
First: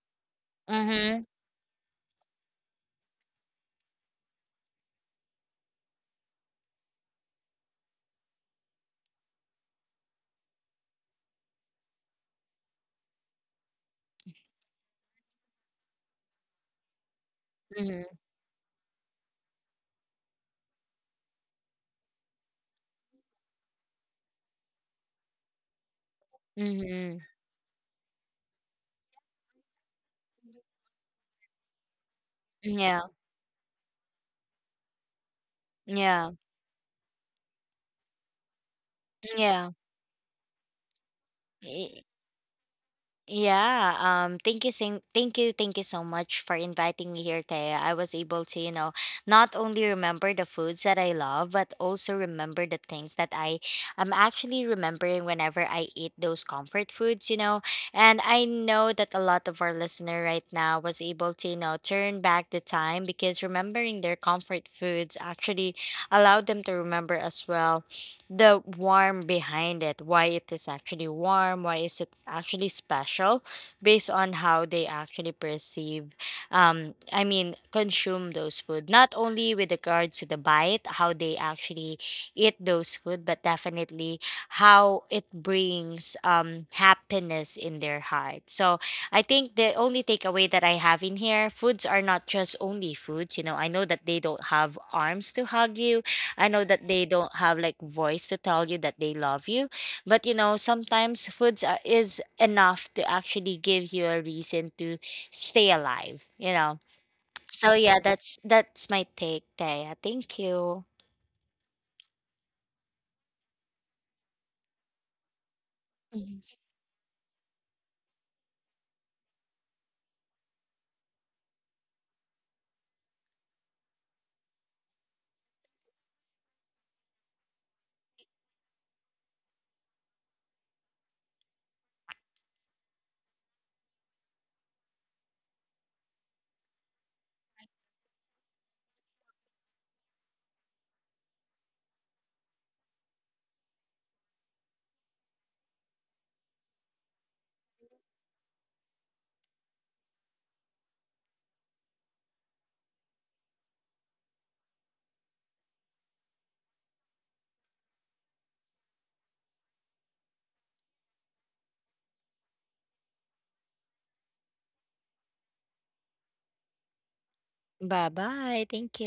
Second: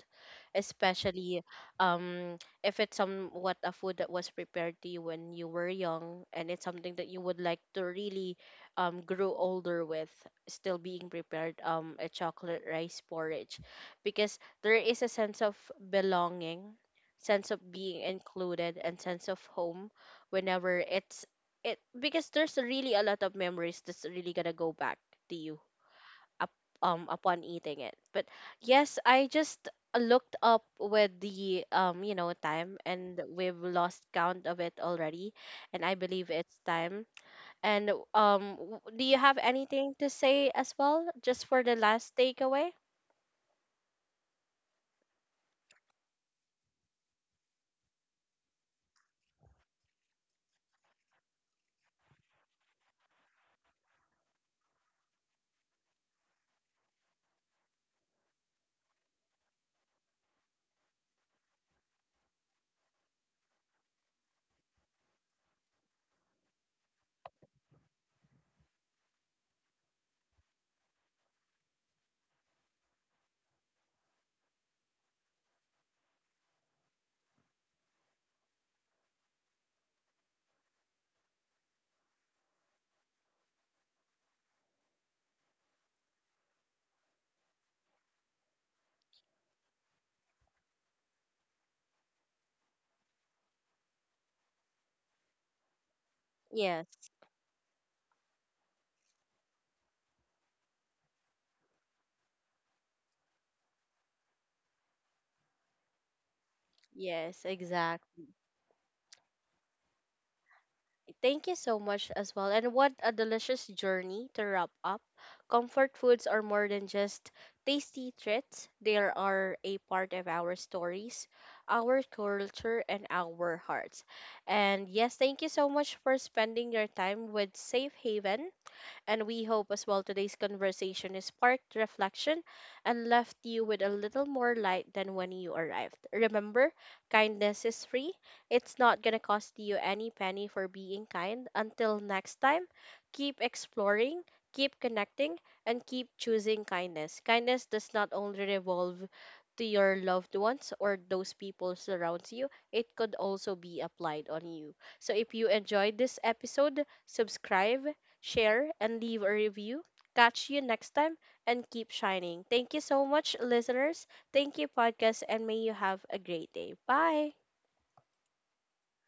Speaker 2: Mm-hmm.
Speaker 1: especially if it's somewhat a food that was prepared to you when you were young, and it's something that you would like to really grow older with, still being prepared a chocolate rice porridge, because there is a sense of belonging, sense of being
Speaker 2: Mm-hmm.
Speaker 1: included, and sense of home whenever it's, it because there's really a lot of memories that's really gonna go back to you up,
Speaker 2: Mm-hmm.
Speaker 1: upon eating it. But yes, I just looked up with the time,
Speaker 2: Yeah.
Speaker 1: and we've lost count of it already, and I believe
Speaker 2: Yeah.
Speaker 1: it's time. And do you have anything to say as well just for the
Speaker 2: Yeah.
Speaker 1: last takeaway?
Speaker 2: Yeah, thank you thank you so much for inviting me here, Taya. I was able to, you know, not only remember the foods that I love but also remember the things that I am actually remembering whenever I eat those comfort foods, you know. And I know that a lot of our listener right now was able to, you know, turn back the time, because remembering their comfort foods actually allowed them to remember as well the warm behind it, why it is actually warm, why is it actually special based on how they actually perceive, I mean consume those food. Not only with regards to the bite, how they actually eat those food, but definitely how it brings, happiness in their heart. So I think the only takeaway that I have in here, foods are not just only foods. You know, I know that they don't have arms to hug you, I know that they
Speaker 1: Yes.
Speaker 2: don't have like voice to tell you that they love you, but you know sometimes foods are, is enough to actually give you a reason to stay alive. You know,
Speaker 1: Yes,
Speaker 2: so yeah,
Speaker 1: exactly.
Speaker 2: that's my take, Taya. Thank you.
Speaker 1: Thank you so much as well. And what a delicious journey to wrap up. Comfort foods are more than just tasty treats, they are a part of our stories, our culture, and our hearts. And yes, thank you so much for spending your time with Safe Haven. And we hope as well today's conversation is sparked reflection and left you with a little more light than when you arrived. Remember, kindness is free. It's not going to cost you any penny for being kind. Until next time, keep exploring, keep connecting, and keep choosing kindness. Kindness does not only revolve to your loved ones or those people surrounds you, it could also be applied on you. So if you enjoyed this episode, subscribe, share, and leave a review. Catch you next time and keep shining. Thank you so much, listeners. Thank you, podcast, and may you have a great day. Bye.
Speaker 2: Bye bye. Thank you.